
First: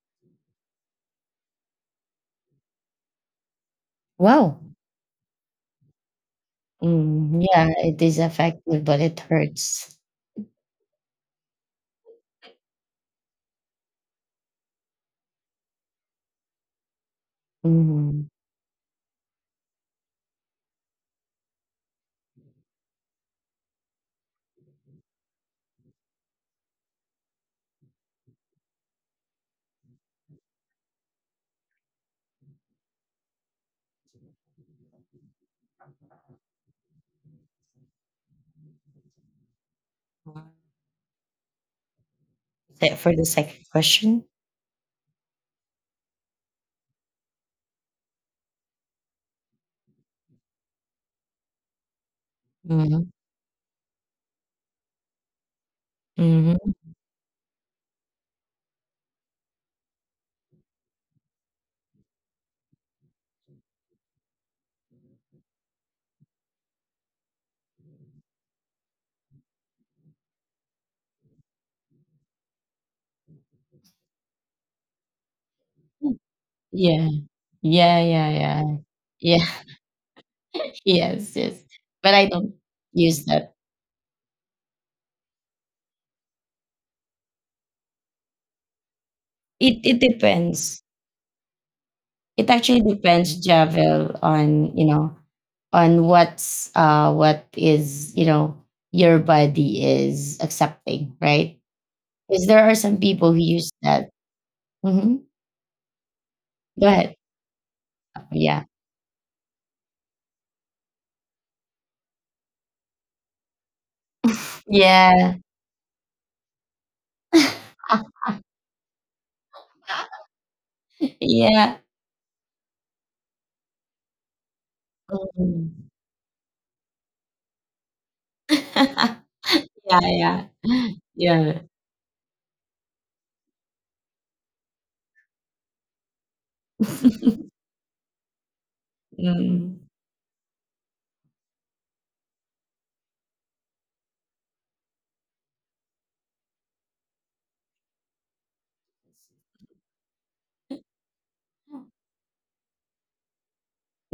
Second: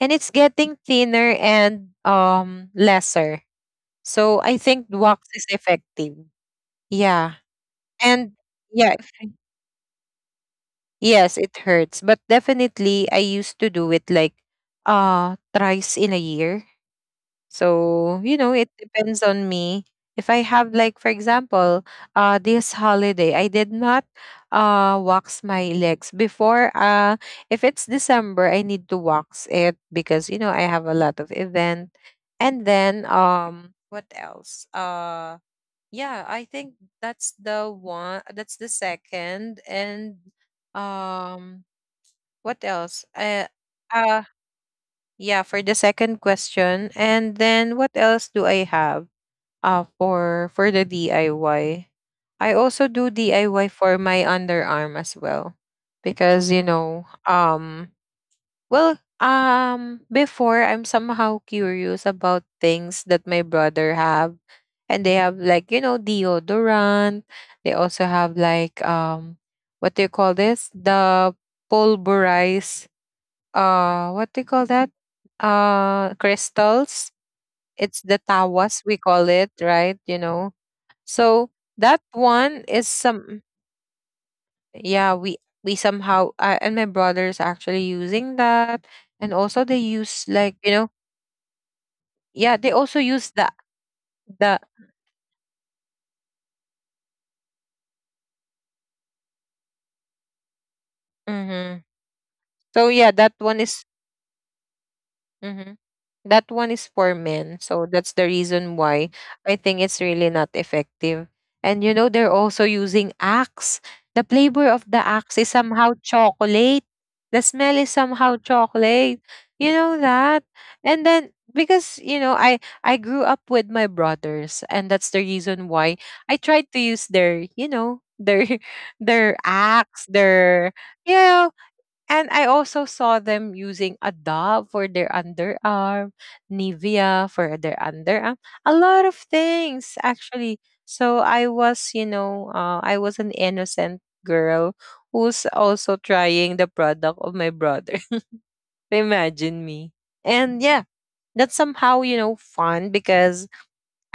and it's getting thinner and lesser. So I Wow. think wax is effective. Yeah. Mm, yeah, it is And effective, yeah, but it hurts. yes, it hurts. But definitely, I used to do it like thrice in a year. So, Mhm. you know, it depends on me. If I have, like for example, this holiday, I did not wax my legs before. If it's December, I need to wax it, because you know, I have a lot of event. And then what else? Yeah, I think that's the one, that's the second, and um what else? That for the second uh question. yeah, for the second question. And then what else do I have? For the DIY. I Y. I also do Mhm. DIY for my underarm as well. Because, you Mhm. know, well, before, I'm somehow curious about things that my brother have. And they have, like, you know, deodorant. They also have like what do you call this? The pulverized, what do you call that, Yeah. crystals, Yeah. it's the Yeah. Yeah. tawas we call Yeah. it, right, you know? Yes. So Yes. that But I don't one is use some, that. yeah we somehow, I, and my brothers actually using that, and also they It use like you know, depends. yeah It they actually also use depends, the Javel, the on, you know, on what's what is, you know, your body is accepting, right? hmm, Because there are some so yeah people who that one use is, that. Hmm. mhm. That one is Go for ahead. men, so that's the reason Yeah. why I think it's really not effective. And you know, they're also using Axe. The flavor of the Axe Yeah. is somehow chocolate. The smell is somehow chocolate, you know that. And then Yeah. because you know I grew up with my brothers, and that's the reason Mm. why I tried to use their you know their their Axe, Yeah. their Yeah. yeah. Yeah. And I also saw them using a Dove for their underarm, Nivea for their underarm, a lot of Mm. things actually. So I was, you know, I was an innocent girl who's also trying the product of my brother. Imagine me. And yeah, that's somehow, you know, fun because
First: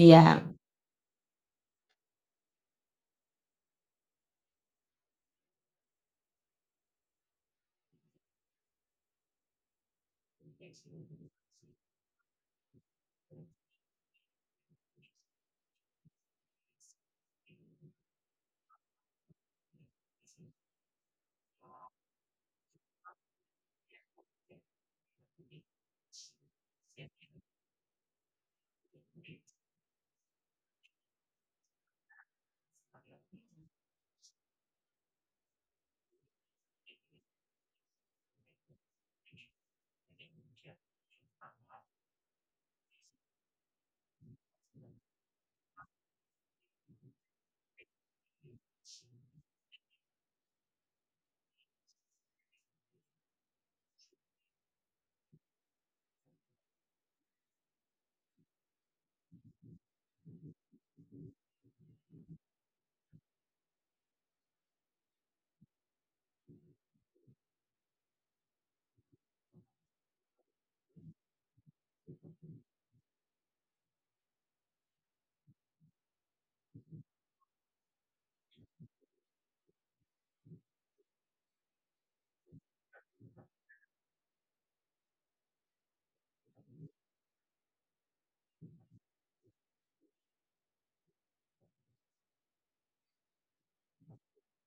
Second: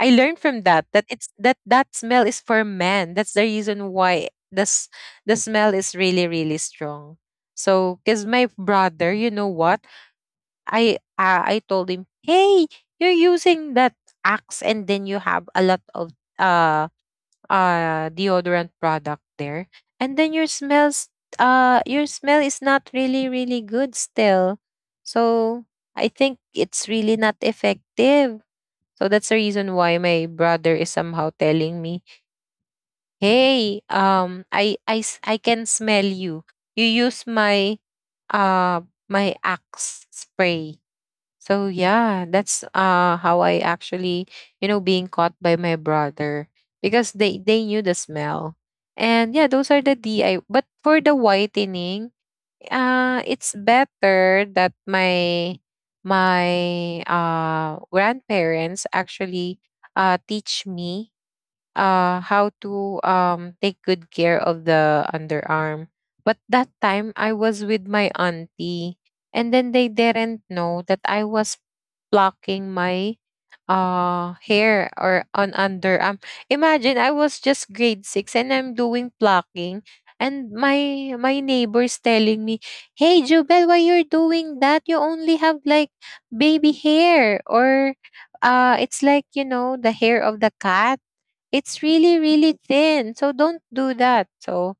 I learned from that that it's that that smell is for men. That's the reason why this the smell is really really strong. So, cause my brother, you know what? I told him, "Hey, you're using that Axe, and then you have a lot of uh deodorant product there, and then your smells your smell is not really really good still." So I think it's really not effective. So that's the reason why my brother is somehow telling me, "Hey, I can smell you. You use my uh my Axe spray." So yeah, that's how I actually you know being caught by my brother, because they knew the smell. And yeah, those are the DI. But for the whitening, it's better that my my grandparents actually teach me how to take good care of the underarm. But that time I was with my auntie, and then they didn't know that I was plucking my hair or on underarm. Imagine I was just grade six and I'm doing plucking, and my neighbors telling me, "Hey Jubel, why you're doing that? You only have like baby hair, or it's like, you know, the hair of the cat. It's really really thin. So don't do that." So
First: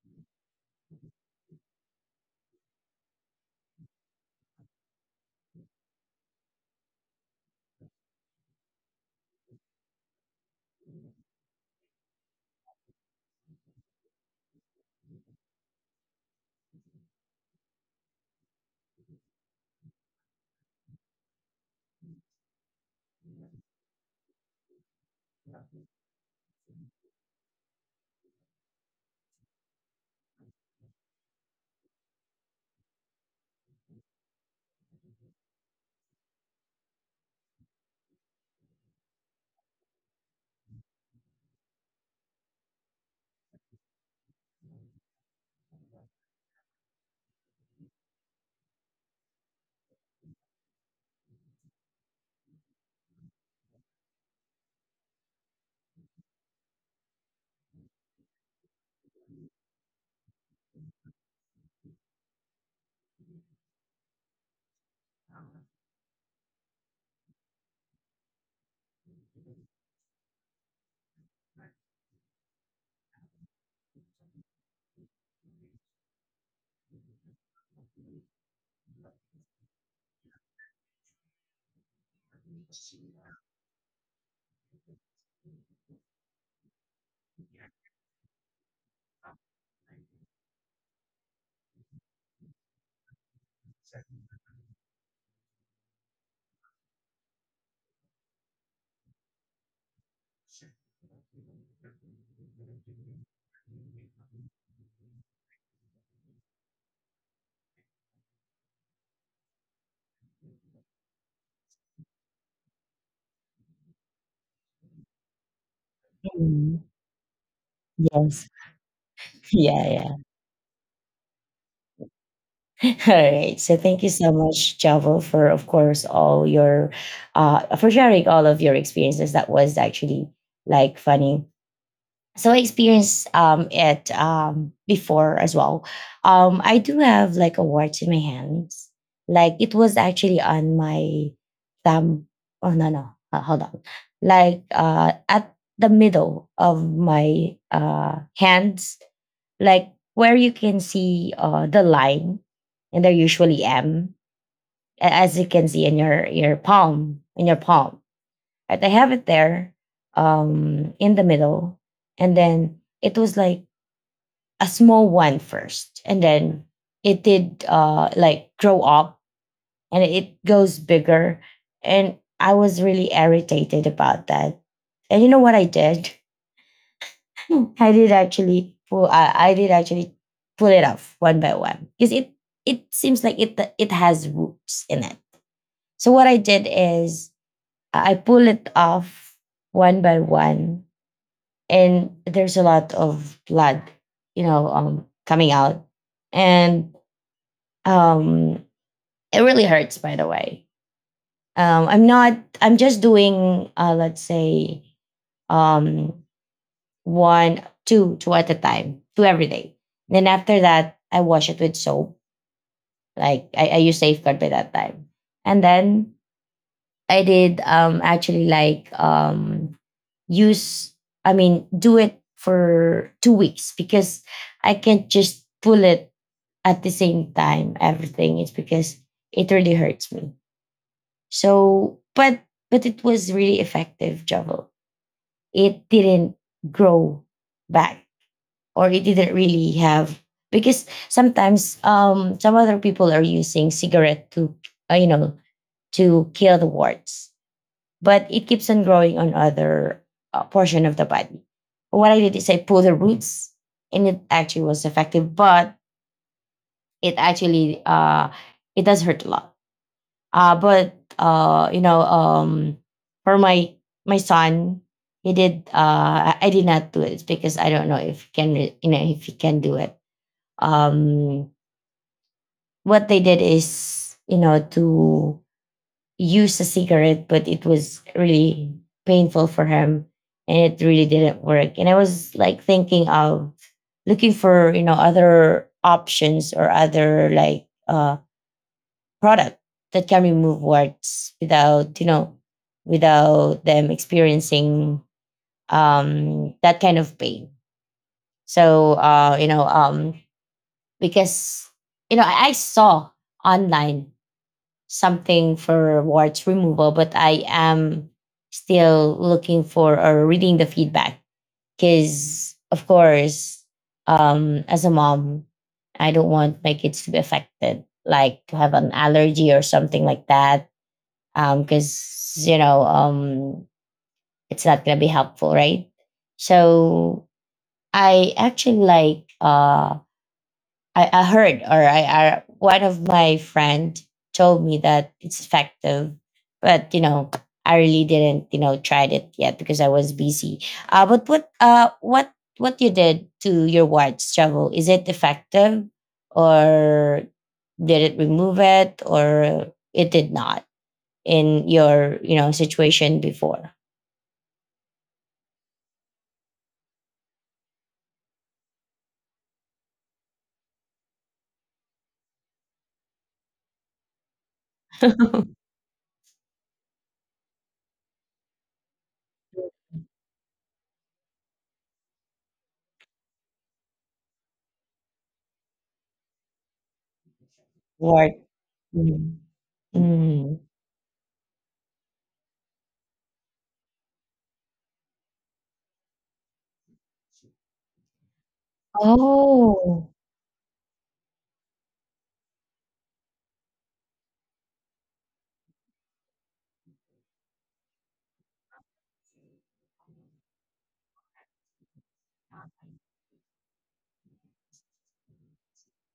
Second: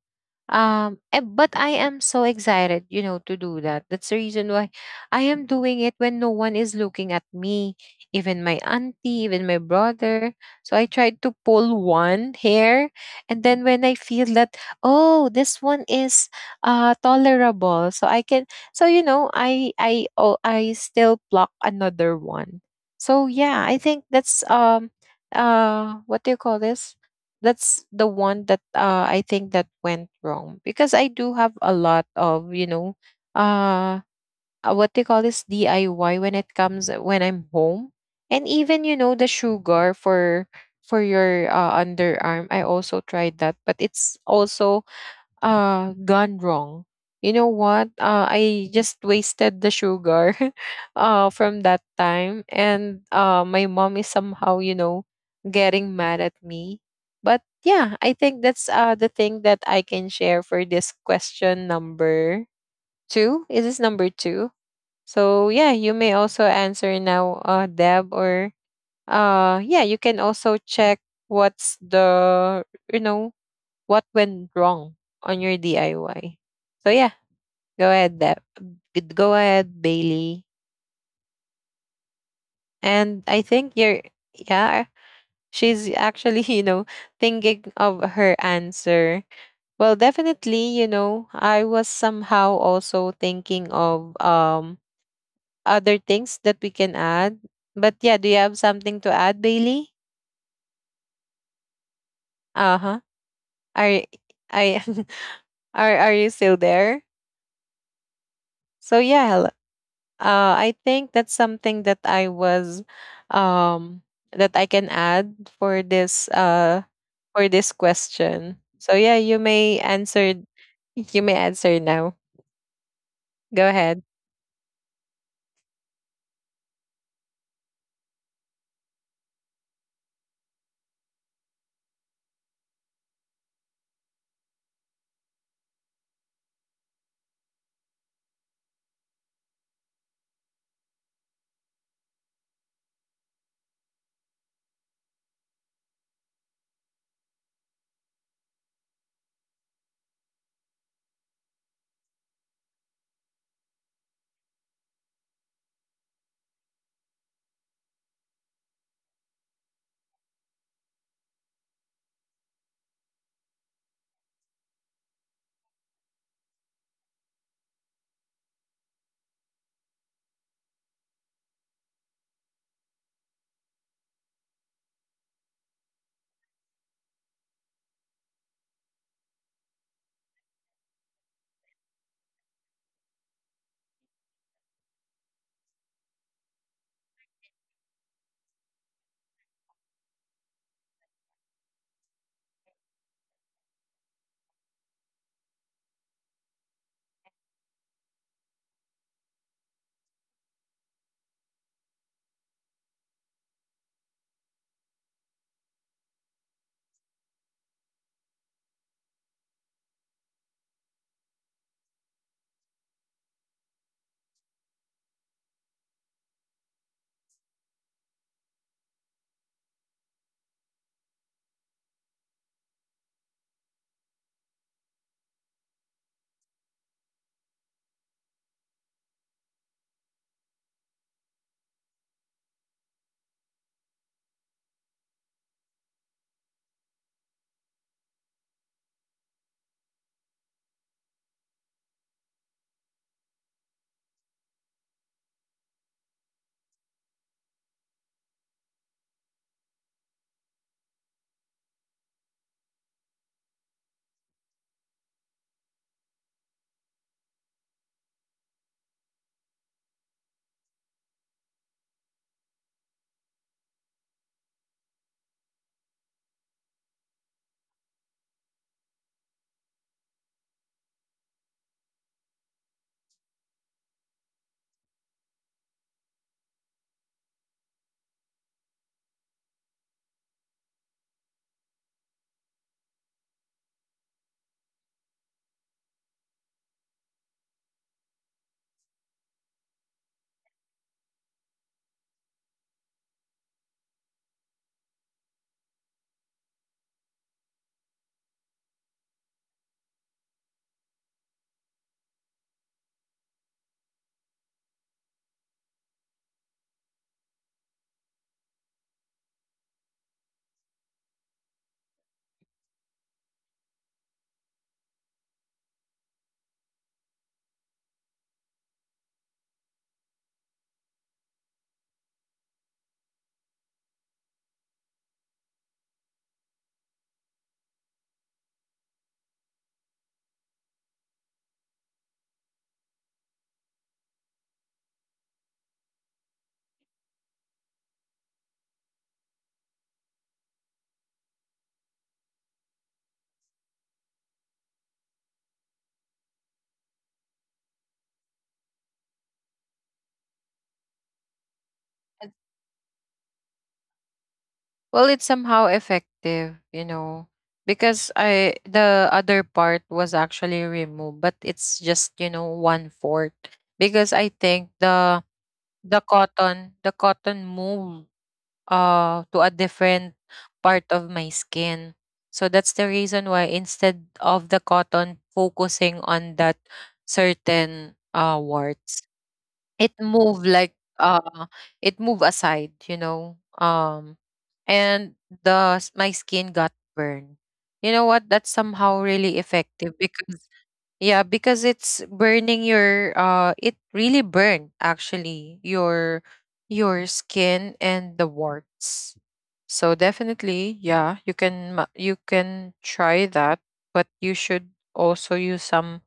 But I am so excited, you know, to do that. That's the reason why I am doing it when no one is looking at me, even my auntie, even my brother. So I tried to pull one hair, and then when I feel that, oh, this one is tolerable, so I can, so you know, I still pluck another one. So yeah, I think that's what do you call this? That's the one that I think that went wrong, because I do have a lot of you know uh what they call this DIY when it comes when I'm home. And even you know the sugar for your underarm I also tried that, but it's also gone wrong. You know what? I just wasted the sugar from that time. And my mom is somehow you know getting mad at me. But yeah, I think that's the thing that I can share for this question number two. Is this number two? So yeah, you may also answer now, Deb. Or yeah, you can also check what's the you know what went wrong on your DIY. So yeah, go ahead, Deb. Go ahead, Bailey. And I think you're, yeah, she's actually, you know, thinking of her answer. Well, definitely, you know, I was somehow also thinking of other things that we can add. But yeah, do you have something to add, Bailey? Uh huh. Are I are you still there? So yeah, I think that's something that I was um that I can add Mm. For this Yes. question. So yeah, Yeah. Yeah. You may answer now. All right. Go So thank you ahead. so much, Javo, for of course all your for sharing all of your experiences. That was actually like funny, so I experienced it before as well. I do have like a watch in my hands. Like it was actually on my thumb. Oh no no, hold on. Like at the middle of my hands, like where you can see the line, and there usually M, as you can see in your palm, in your palm. And I have it there in the middle. And then it was like a small one first. And then it did like grow up and it goes bigger. And I was really irritated about that. And you know what I did? I did actually pull it off one by one because it seems like it has roots in it. So what I did is I pull it off one by one, and there's a lot of blood, you know, coming out and um it really hurts, by the way. I'm not I'm just doing let's say um one two two at a time, two every day. Then after that I wash it with soap. Like I use Safeguard by that time, and then I did actually like use I mean do it for 2 weeks because I can't just pull it at the same time, everything, it's because it really hurts me. So but it was really effective, Javel. It didn't grow back, or it didn't really have, because sometimes some other people are using cigarette to you know, to kill the warts, but it keeps on growing on other portion of the body. What I did is I pulled the roots, and it actually was effective, but it actually it does hurt a lot. But you know, for my son, he did. I did not do it because I don't know if he can you know if he can do it. Um, what they did is, you know, to use a cigarette, but it was really painful for him and it really didn't work. And I was like thinking of looking for, you know, other options or other like product that can remove warts without, you know, without them experiencing that kind of pain. So you know, because you know, I saw online something for warts removal, but I am still looking for or reading the feedback because, of course, as a mom, I don't want my kids to be affected, like to have an allergy or something like that, because you know it's not gonna be helpful, right? So I actually like I heard or I, one of my friend told me that it's effective, but you know I really didn't you know tried it yet because I was busy. But what you did to your white's travel, is it effective or did it remove it or it did not in your, you know, situation before? Well, it's somehow effective, you know, because I the other part was actually removed, but it's just you know one fourth because I think the cotton, the cotton moved to a different part of my skin. So that's the reason why instead of the cotton focusing on that certain What? Warts, Mm. it moved Mm. like it moved aside, you know. And my skin got burned. You know what? That's somehow really effective Oh because yeah, because it's burning your it really burned actually your skin and the warts. So definitely, yeah, you can try that, but you should also use some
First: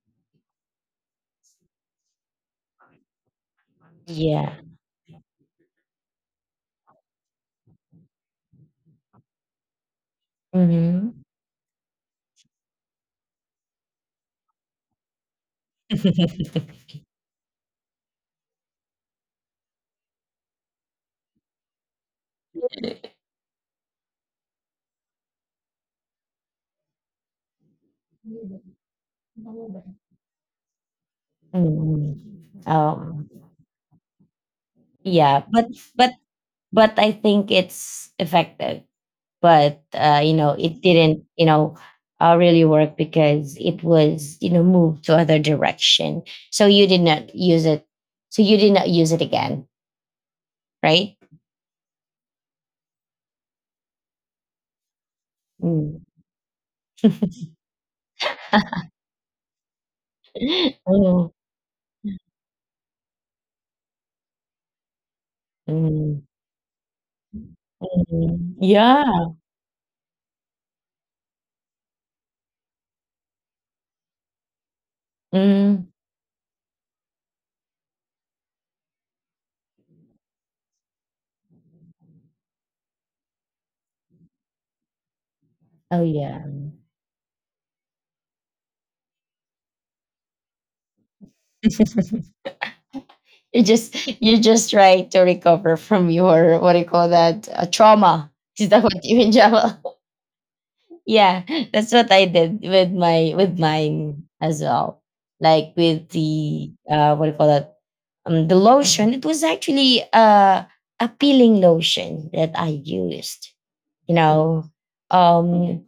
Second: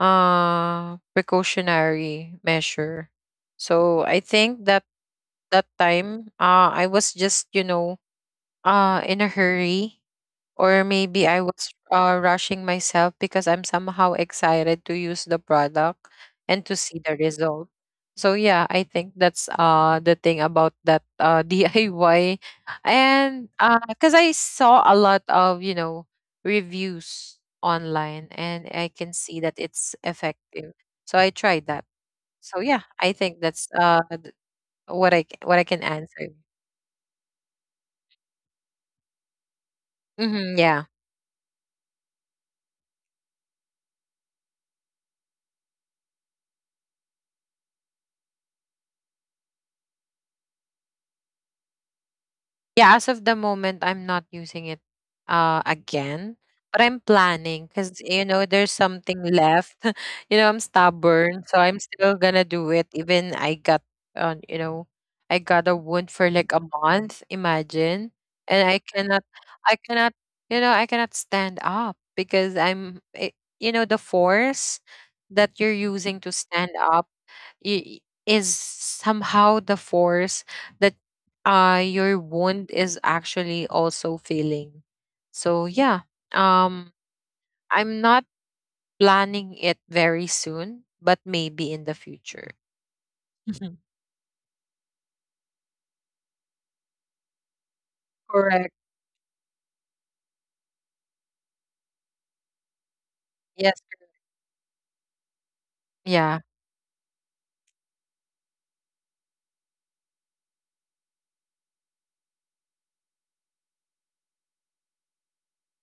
precautionary measure. So I yeah. think that that time I was just, you know, in a hurry, or Hmm. maybe I was rushing myself because I'm somehow excited to use the product and to see the result. So yeah, I think that's the thing about that DIY. And cuz I saw a lot of, you know, reviews online and I can see that it's effective. So I tried that. Mm. So yeah, I Um, think that's yeah, what I can but answer. but I think it's effective. But you know, Mhm, it yeah. didn't, you know, really work because it was, you know, moved to other direction. So you did not use it. So you did not use it again, right? Yeah, as of the moment, I'm not using it Mm. again, but I'm planning because, you know, there's something left. You know, I'm stubborn, so I'm still gonna do it. Even I got, you know, I got a wound Mm, for like a month. mm, Imagine, mm. and Yeah. I cannot, you know, I cannot stand up because I'm, it, you know, the force that you're Mm. using to stand up is somehow the force that your wound is actually also feeling. So Oh yeah, yeah. um I'm not planning it very soon, but maybe in the future. You Mhm. just try to recover from your what do you call that? A trauma. Is Correct. that what you mean, Java? Yeah, that's what I did with my with Yes. mine as well. Like with Yeah. the what do you call that? Um, the lotion. It was actually a peeling lotion that I used. You know. Um,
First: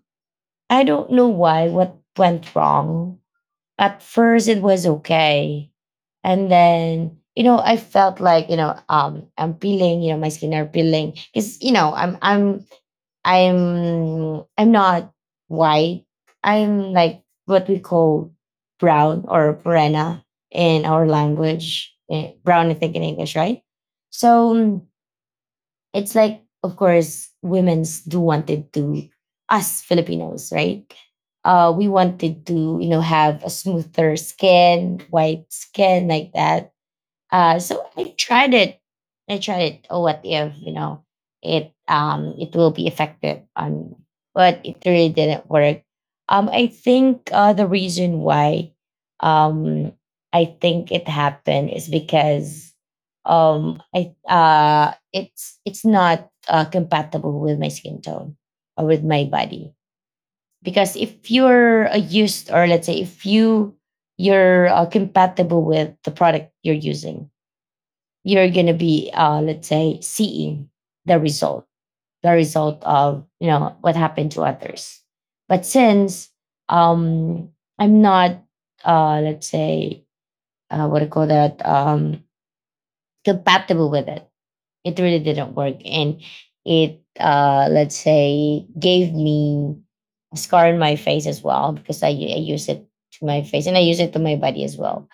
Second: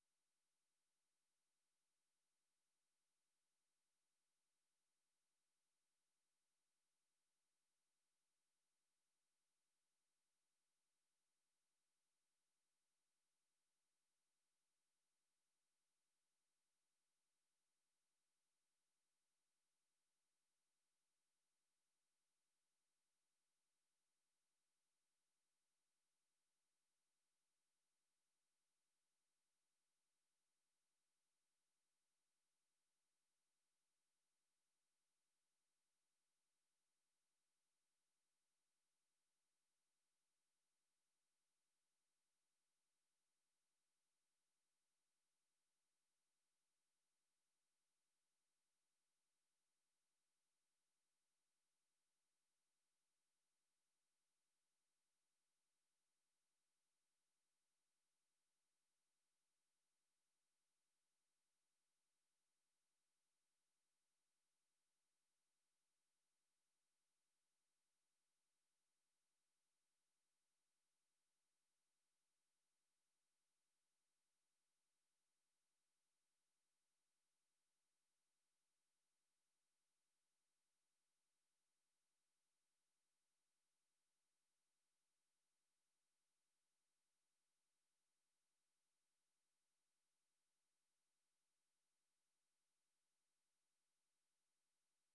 I don't know why what went wrong. At first it was okay. And then you know, I felt like you know, I'm peeling, you know, my skin are peeling because you know, I'm not white. I'm like what we call brown or morena in our language. Eh, brown, I think in English, right? So mm, it's like, of course, women's do wanted to us Filipinos, right? We wanted to, you know, have a smoother skin, white skin like that, so I tried it. I tried it. Oh, what if you know it? It will be effective on, but it really didn't work. I think the reason why, um, I think it happened is because, I it's not compatible with my skin tone or with my body, because if you're a used or let's say if you you're compatible with the product you're using, you're going to be let's say seeing the result, the result of you know what happened to others. But since um I'm not let's say what do you call that, compatible with it, it really didn't work, and it let's say gave me a scar in my face as well because I use it to my face and I use it to my body as well,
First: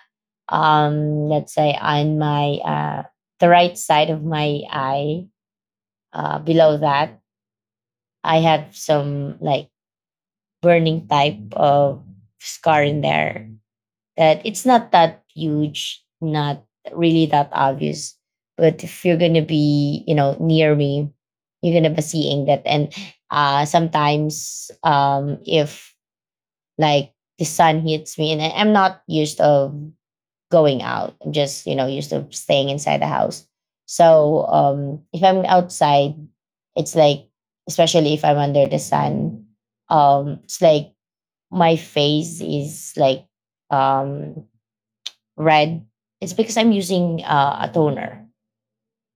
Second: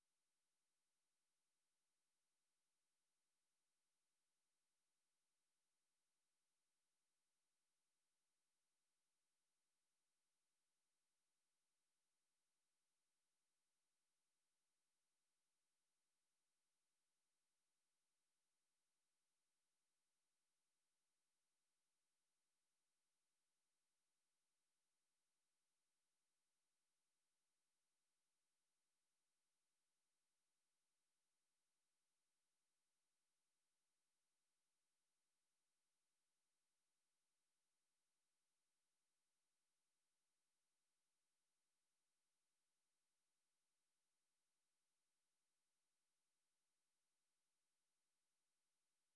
let's say on my the right side of my eye. Below that, I have some like burning type of scar in there. That it's not that huge, not really that obvious. But if you're gonna be, you know, near me, you're gonna be seeing that. And sometimes, if like the sun hits me, and I'm not used of going out. I'm just, you know, used to staying inside the house. So if I'm outside, it's like, especially if I'm under the sun, it's like my face is like um, red. It's because I'm using a toner.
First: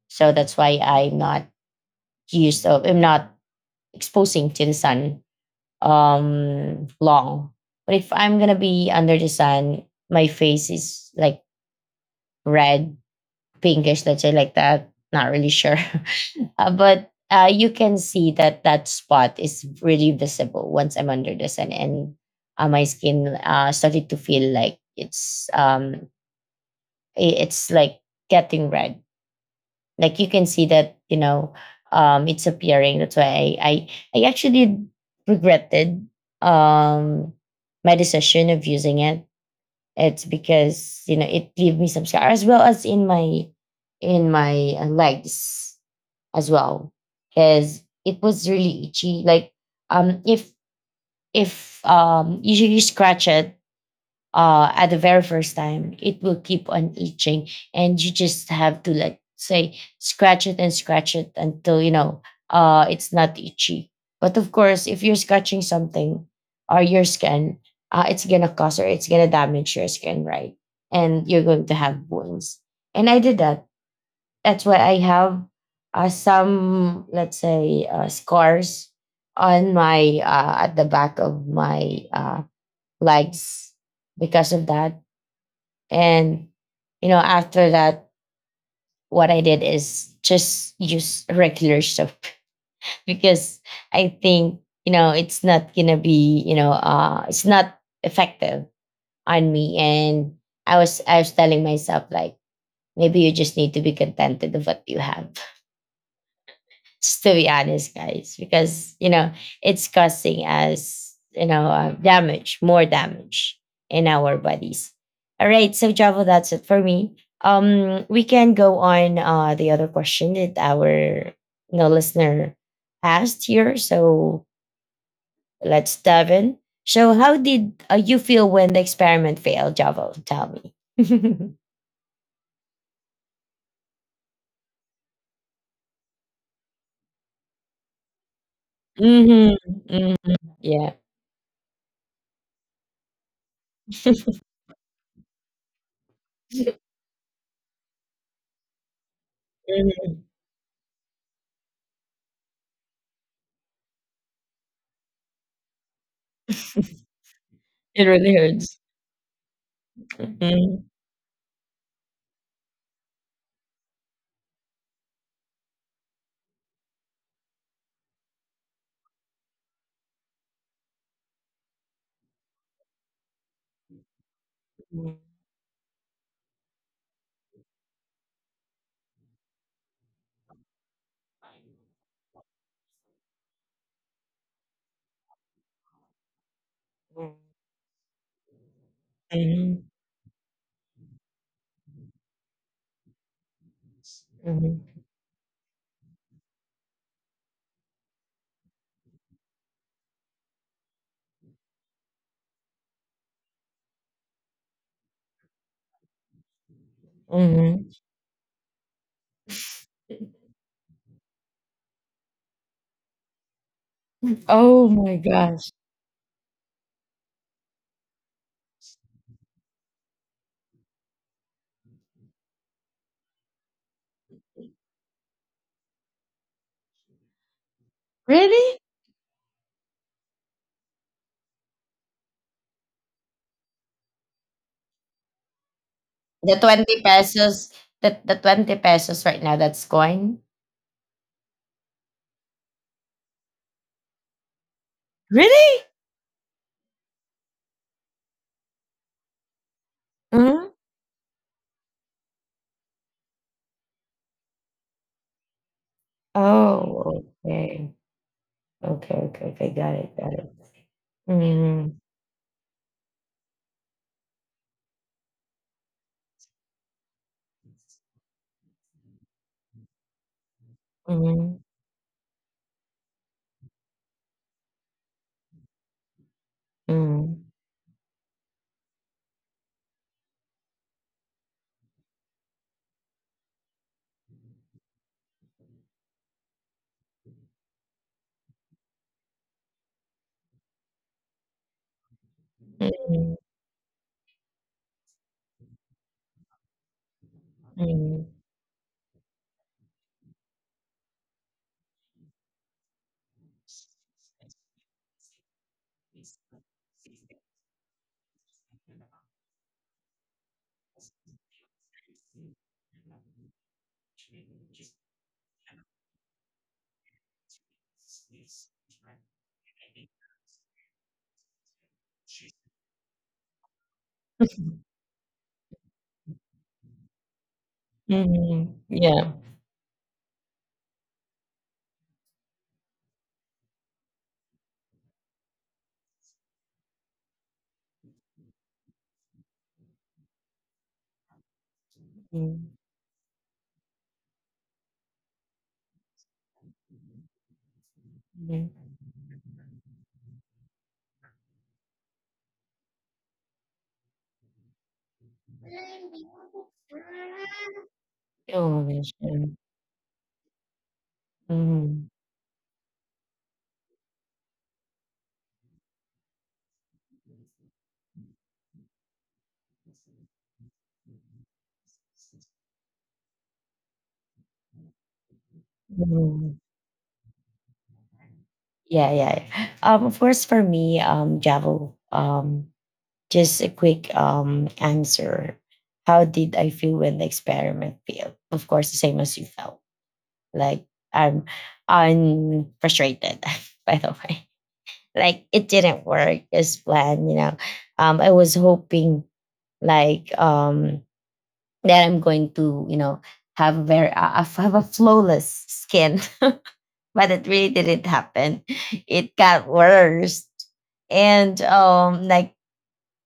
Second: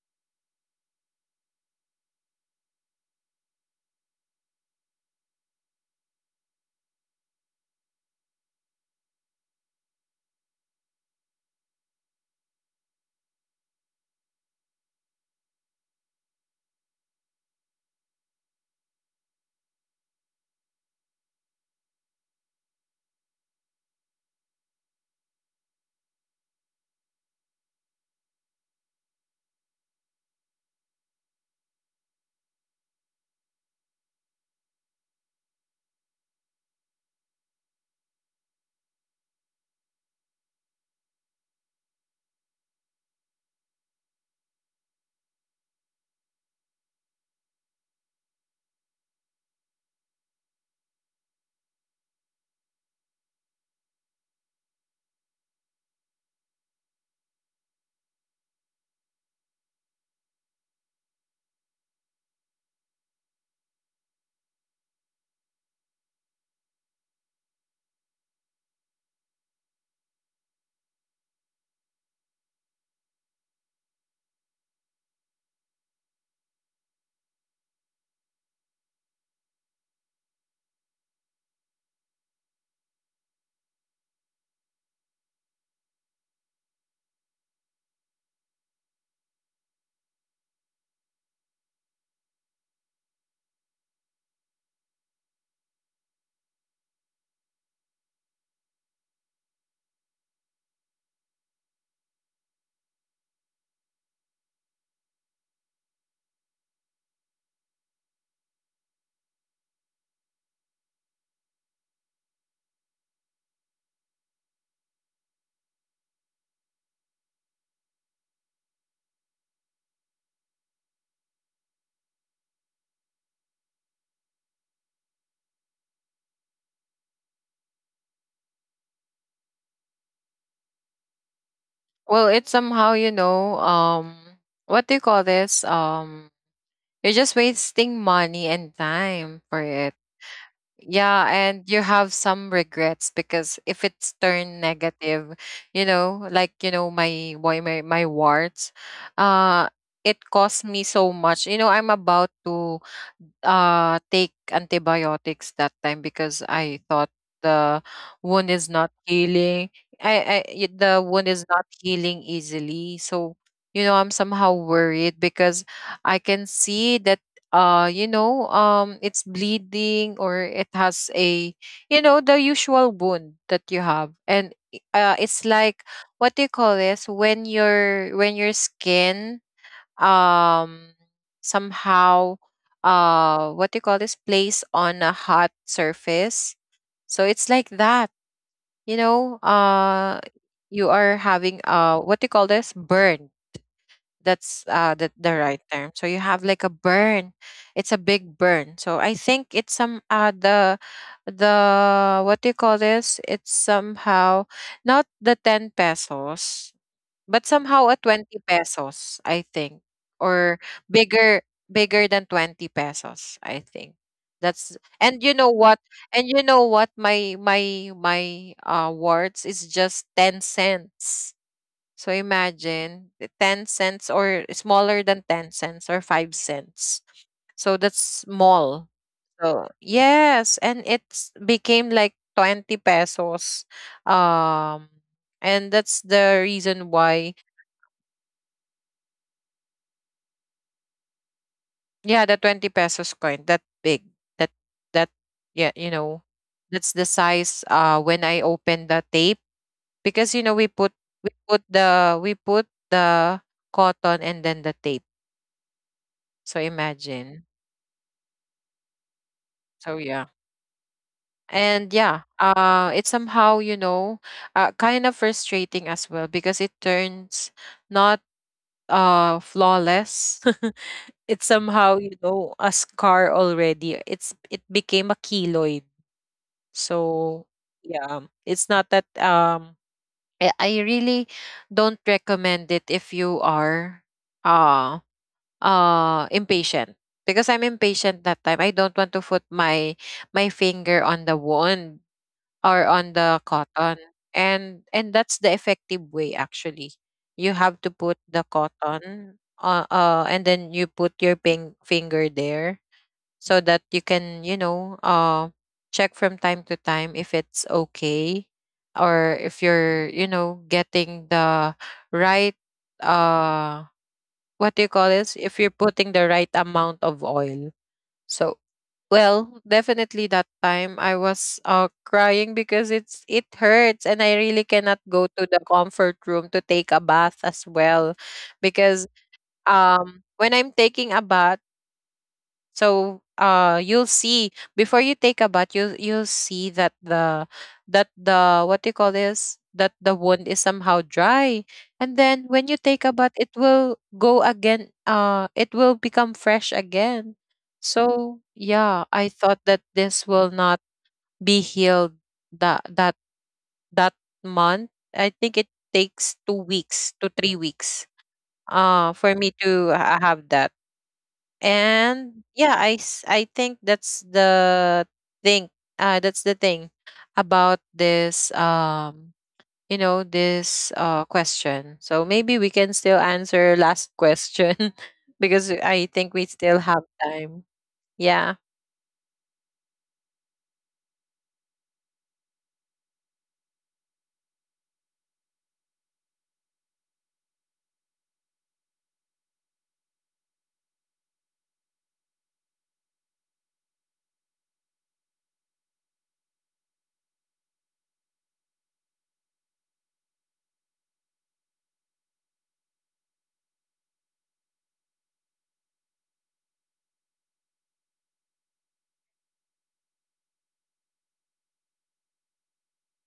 So that's why I'm not used of, I'm not exposing to the sun long. But if I'm going to be under the sun, my face is like red, pinkish, let's say like that. Not really sure. But you can see that that spot is really visible once I'm under the sun, and my skin started to feel like it's it's like getting red. Like you can see that it's appearing. That's why I actually regretted um my decision of using it it's Because it gave me some scar as well as in my legs as well because it was really itchy. Like um if if you scratch it at the very first time, it will keep on itching, and you just have to like say scratch it and scratch it until it's not itchy. But of course, if you're scratching something or your skin, it's gonna cause or it's gonna damage your skin, right? And you're going to have wounds. And I did that. That's why I have some, let's say, scars on my at the back of my legs because of that. And you know, after that, what I did is just use regular soap because I think it's not gonna be it's not effective on me. And I was telling myself like maybe you just need to be contented of what you have, just to be honest, guys, because it's causing us damage, more damage in our bodies. All right, so Javo, that's it for me. We can go on the other question that our listener asked here. So let's dive in. So, how did you feel when the experiment failed, Javo? Tell me. Well, it's somehow, you know, what do you call this? You're just wasting money and time hmm for it. hmm Yeah. Yeah, and you have some regrets because if it's turned negative, you know, like you know, my my warts, uh, it Mhm. cost me so much. You know, I'm about to take antibiotics that time because I thought the It wound really is not healing. Hurts. The wound is not healing easily, so you know I'm somehow worried because I can see that you know it's bleeding or it has a you know the usual wound that you have. And Mhm. it's like what do you call this when your skin um somehow what do you call this place on a hot surface? So it's like that. You know Mhm. You are having what do you call this, burn? That's Mhm. The right term. So you have like a burn. It's a big burn. So I think it's some the what do you call this? It's somehow not the 10 pesos, but somehow Mhm. a 20 pesos, I think. Or bigger bigger than 20 pesos, I think. That's Oh my and you know gosh. what? And you know what? My words is just 10 cents. So imagine the 10 cents or smaller than 10 cents or 5 cents. So that's Really? small. So yes, and it's became like 20 pesos. Um and that's the The reason 20 why pesos, the 20 pesos right now, that's coin. yeah, the 20 pesos coin that big. That that Yeah, Really? you know, that's the size when I open the tape because you know Uh-huh. We put the cotton and then the tape. So Oh, imagine. okay. Okay, okay, okay. Got So it, yeah. got it. And Mm-hmm. yeah, it's somehow, you know, kind of frustrating as well because it turns not flawless. It's Mm-hmm. somehow, you know, a scar already. It's it became a keloid. Mm-hmm. So yeah, it's not that I really don't recommend it if you are uh impatient, because I'm impatient that time. I don't want to put my my finger on the wound or on the cotton. And that's the effective way actually. You have to put Mm-hmm. the cotton and then you put your finger there so that you can, you know, check from time to time if it's okay, or if you're, you know, getting the right uh what do you call this? If you're putting the right amount of oil. So, well, definitely that time I was crying because it's it hurts and I really cannot go to the comfort room to take a bath as well. Mhm. Because Yeah. When I'm taking a bath, so you'll see before you take a bath you'll see that the what do you call this, that the wound is somehow dry. And then when you Mm, take a bath it will go again, it will become fresh again. So mhm. yeah, I thought that this will not be healed that that that month. I think it takes 2 weeks to 3 weeks Oh, gosh, for me yeah. to have that. Mhm, And yeah I think thing that's the thing about this you know this question. So maybe we can still answer last question because I think we mhm. still have time. Yeah. Yeah, yeah, yeah. Of course, for me, Javo, just a quick answer. How did I feel when the experiment failed? Of course, the same as you felt. Like I'm, I'm frustrated. By the way, like it didn't work as planned. You know, I was hoping like that I'm going to have very have a flawless skin, but it really didn't happen. It got worse. And like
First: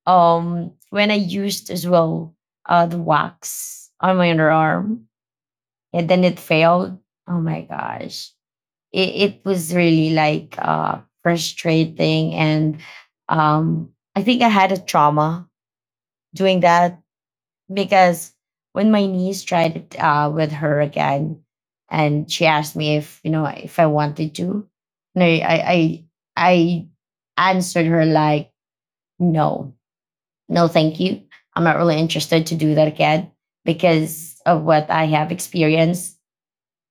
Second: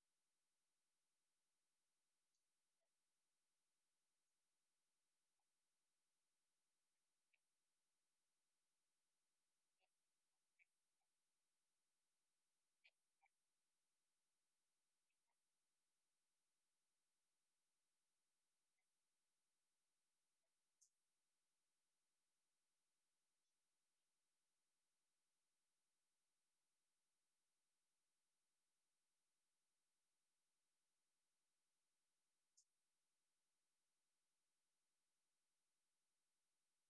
when I used as well the wax on my underarm and then it failed. Oh my gosh, it was really like frustrating. And um I think I had a trauma doing that because when my niece tried it with her again, and she asked me if if I wanted to, and I answered her like no, no, thank you. I'm not really interested to do that again because of what I have experienced.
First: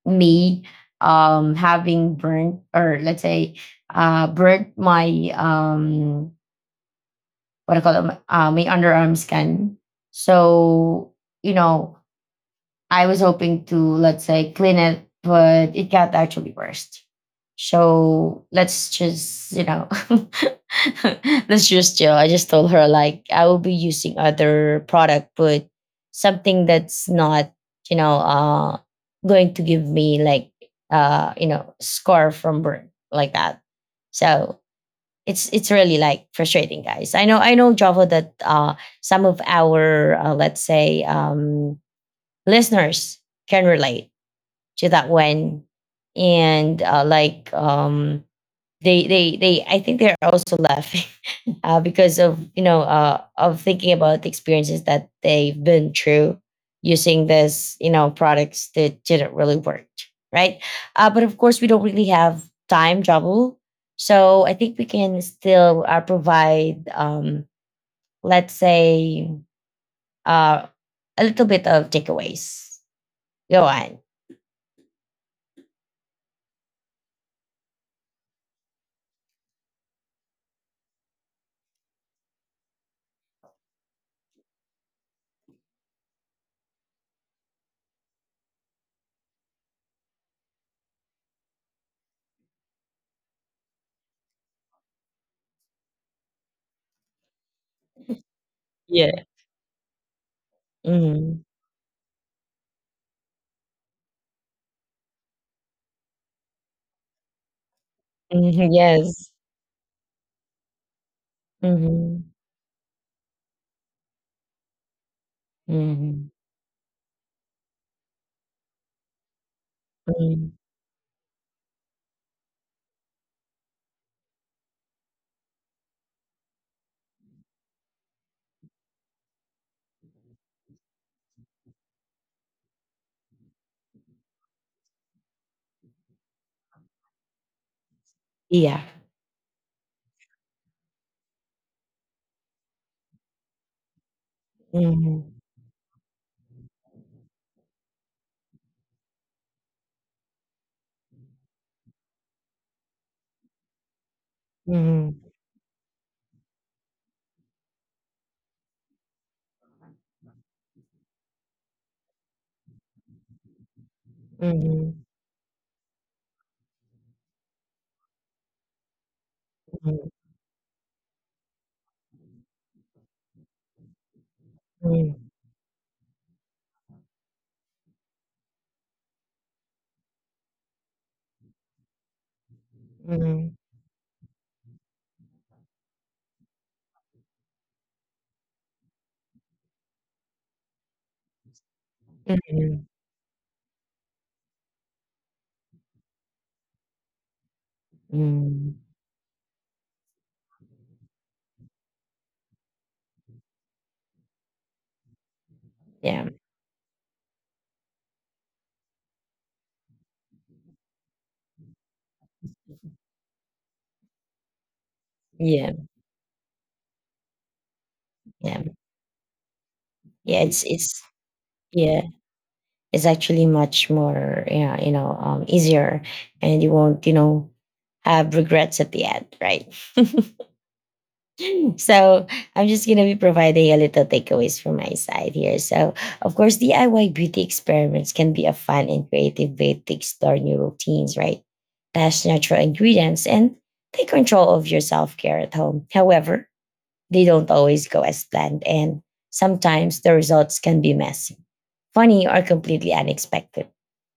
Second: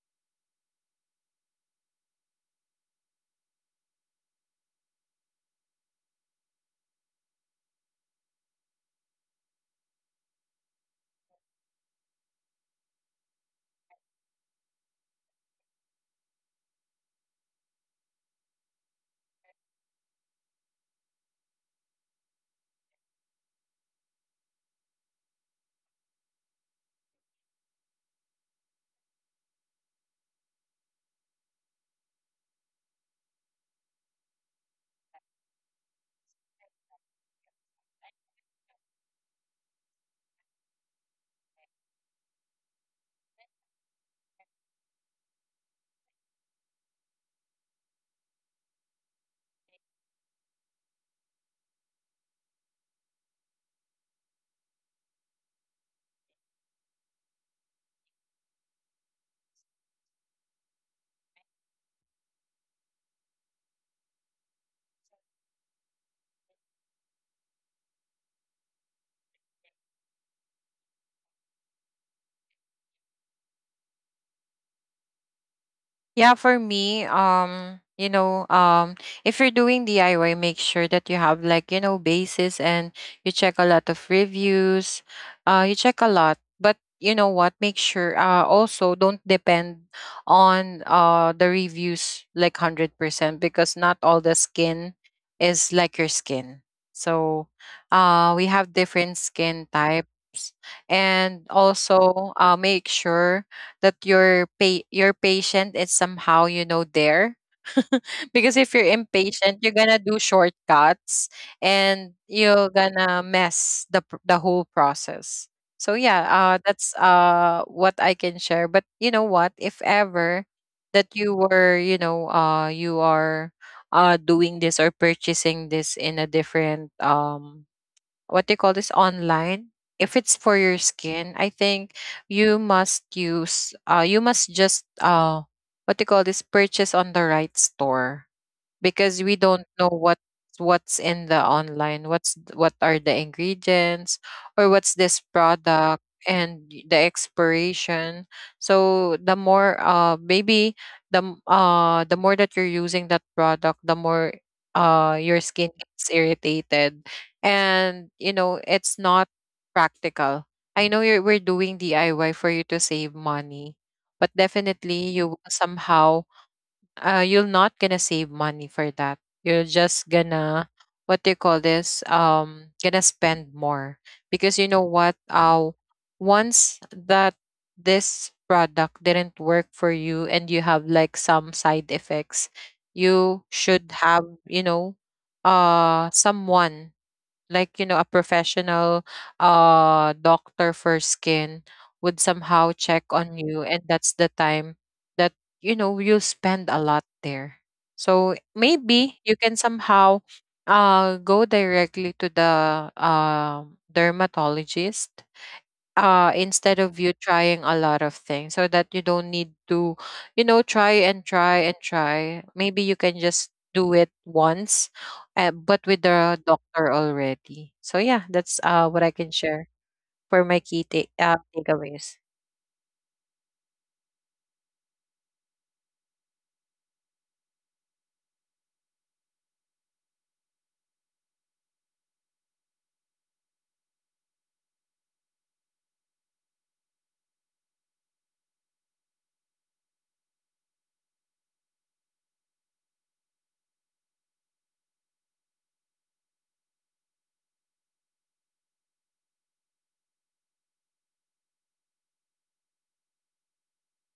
Me having burnt, or let's say burnt my what I call it, my underarm skin. So you know I was hoping to, let's say, clean it, but it got actually worse. So let's just, you know, let's just chill. I just told her, like, I will be using other product, but something that's not, you know, going to give me like, you know, scar from burn like that. So it's really like frustrating, guys. I know, I know Java, that some of our let's say listeners can relate to that one. And like they I think they're also laughing because of of thinking about the experiences that they've been through using this products that didn't really work, right? But of course, we don't really have time travel. So I think we can still provide let's say uh a little bit of takeaways. Go on. Yeah, for me, you know, if you're doing DIY, make sure that you have like, you know, basis, and you check a lot of reviews. You check a lot. But you know what? Make sure also don't depend on the reviews like 100%, because not all the skin is like your skin. So, we have different Yeah. skin types, and Mhm. also make sure that your patient is somehow you know there. Because if Mhm. you're Yes. impatient you're gonna do shortcuts, and Mhm. you're gonna mess the whole process. So yeah Mhm. That's what I can share. But you know what, if ever Mhm. that you were you know you are doing this or purchasing this in a different what they call this online, if it's for your skin, I think you must use you must just what they call this, purchase on the right store. Yeah. Because we don't know what what's in the online, what's what are the ingredients, or what's Mhm. this product, and the expiration. So the more maybe the more that you're using that product, the more Mhm. your skin gets irritated. And you know, it's not practical. I know you're we're doing DIY for you to save money, but Mhm. definitely you will somehow you're not gonna save money for that. You're just Mhm. gonna what do you call this? Gonna spend more. Because you know what? Mhm. Once that this product didn't work for you and you have like some side effects, you Mhm. should have you know, someone like you know a professional doctor for skin would somehow Mhm. check on you. And that's the time that you know you'll spend a lot there. So Mhm. maybe you can somehow go directly to the dermatologist, Yeah. Instead of you trying a lot of things, so that you don't need to you know try and try and try. Maybe you can just do it once, but Yeah. with the doctor already. So yeah that's Yeah. What I can share Yeah. for my key It's Yeah. takeaways. Is actually much more, yeah, you know, easier, and you won't you know have regrets at the end, right? So I'm just going to be providing a little takeaways from my side here. So of course, DIY beauty experiments can be a fun and creative way to explore new routines, right? Test natural ingredients and take control of your self-care at home. However, they don't always go as planned, and sometimes the results can be messy, funny, or completely unexpected.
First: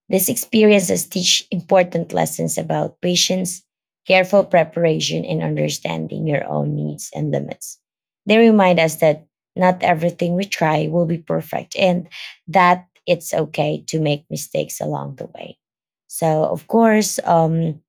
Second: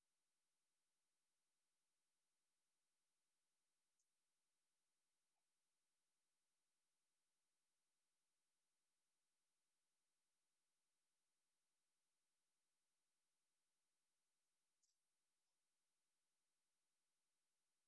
These experiences teach important lessons about patience, careful preparation, and understanding your own needs and limits. They remind us that not everything we try will be perfect, and that it's okay to make mistakes along the way. So, of course,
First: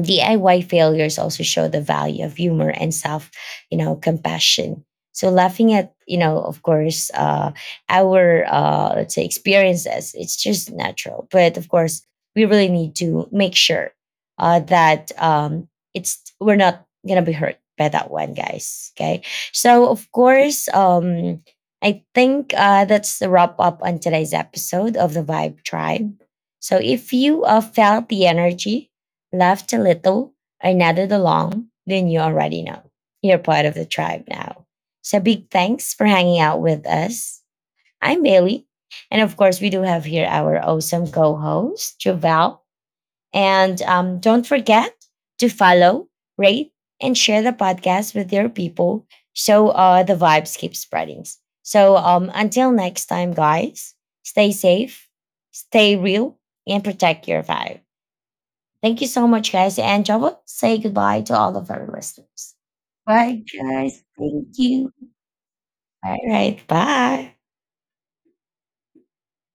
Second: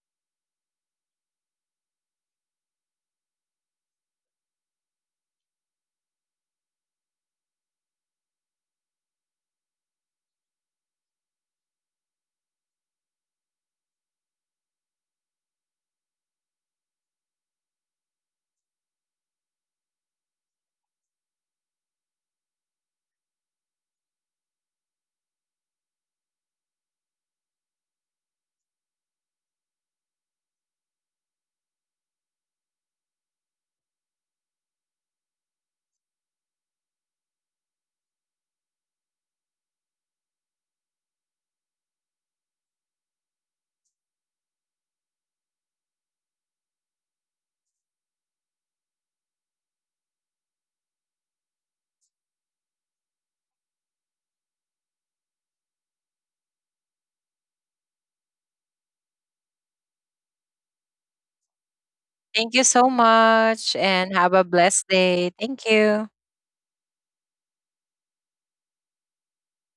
DIY failures also show the value of humor and self, you know, compassion. So laughing at, you know, of course, our let's say experiences, it's just natural. But of course, we really need to make sure that it's we're not gonna be hurt by that one, guys. Okay. So of course, I think that's the wrap up on today's episode of the Vibe Tribe. So if you felt the energy, laughed a little, I nodded along, then you already know. You're part of the tribe now. So big thanks for hanging out with us. I'm Bailey. And of course, we do have here our awesome co host, Joval. And don't forget to follow, rate, and share the podcast with your people so the vibes keep spreading. So until next time, guys, stay safe, stay real, and protect your vibe. Thank you so much, guys. And Java, say goodbye to all of our listeners. Thank you so Bye, much guys. and have a Thank blessed you. day. Thank you. All right. Bye.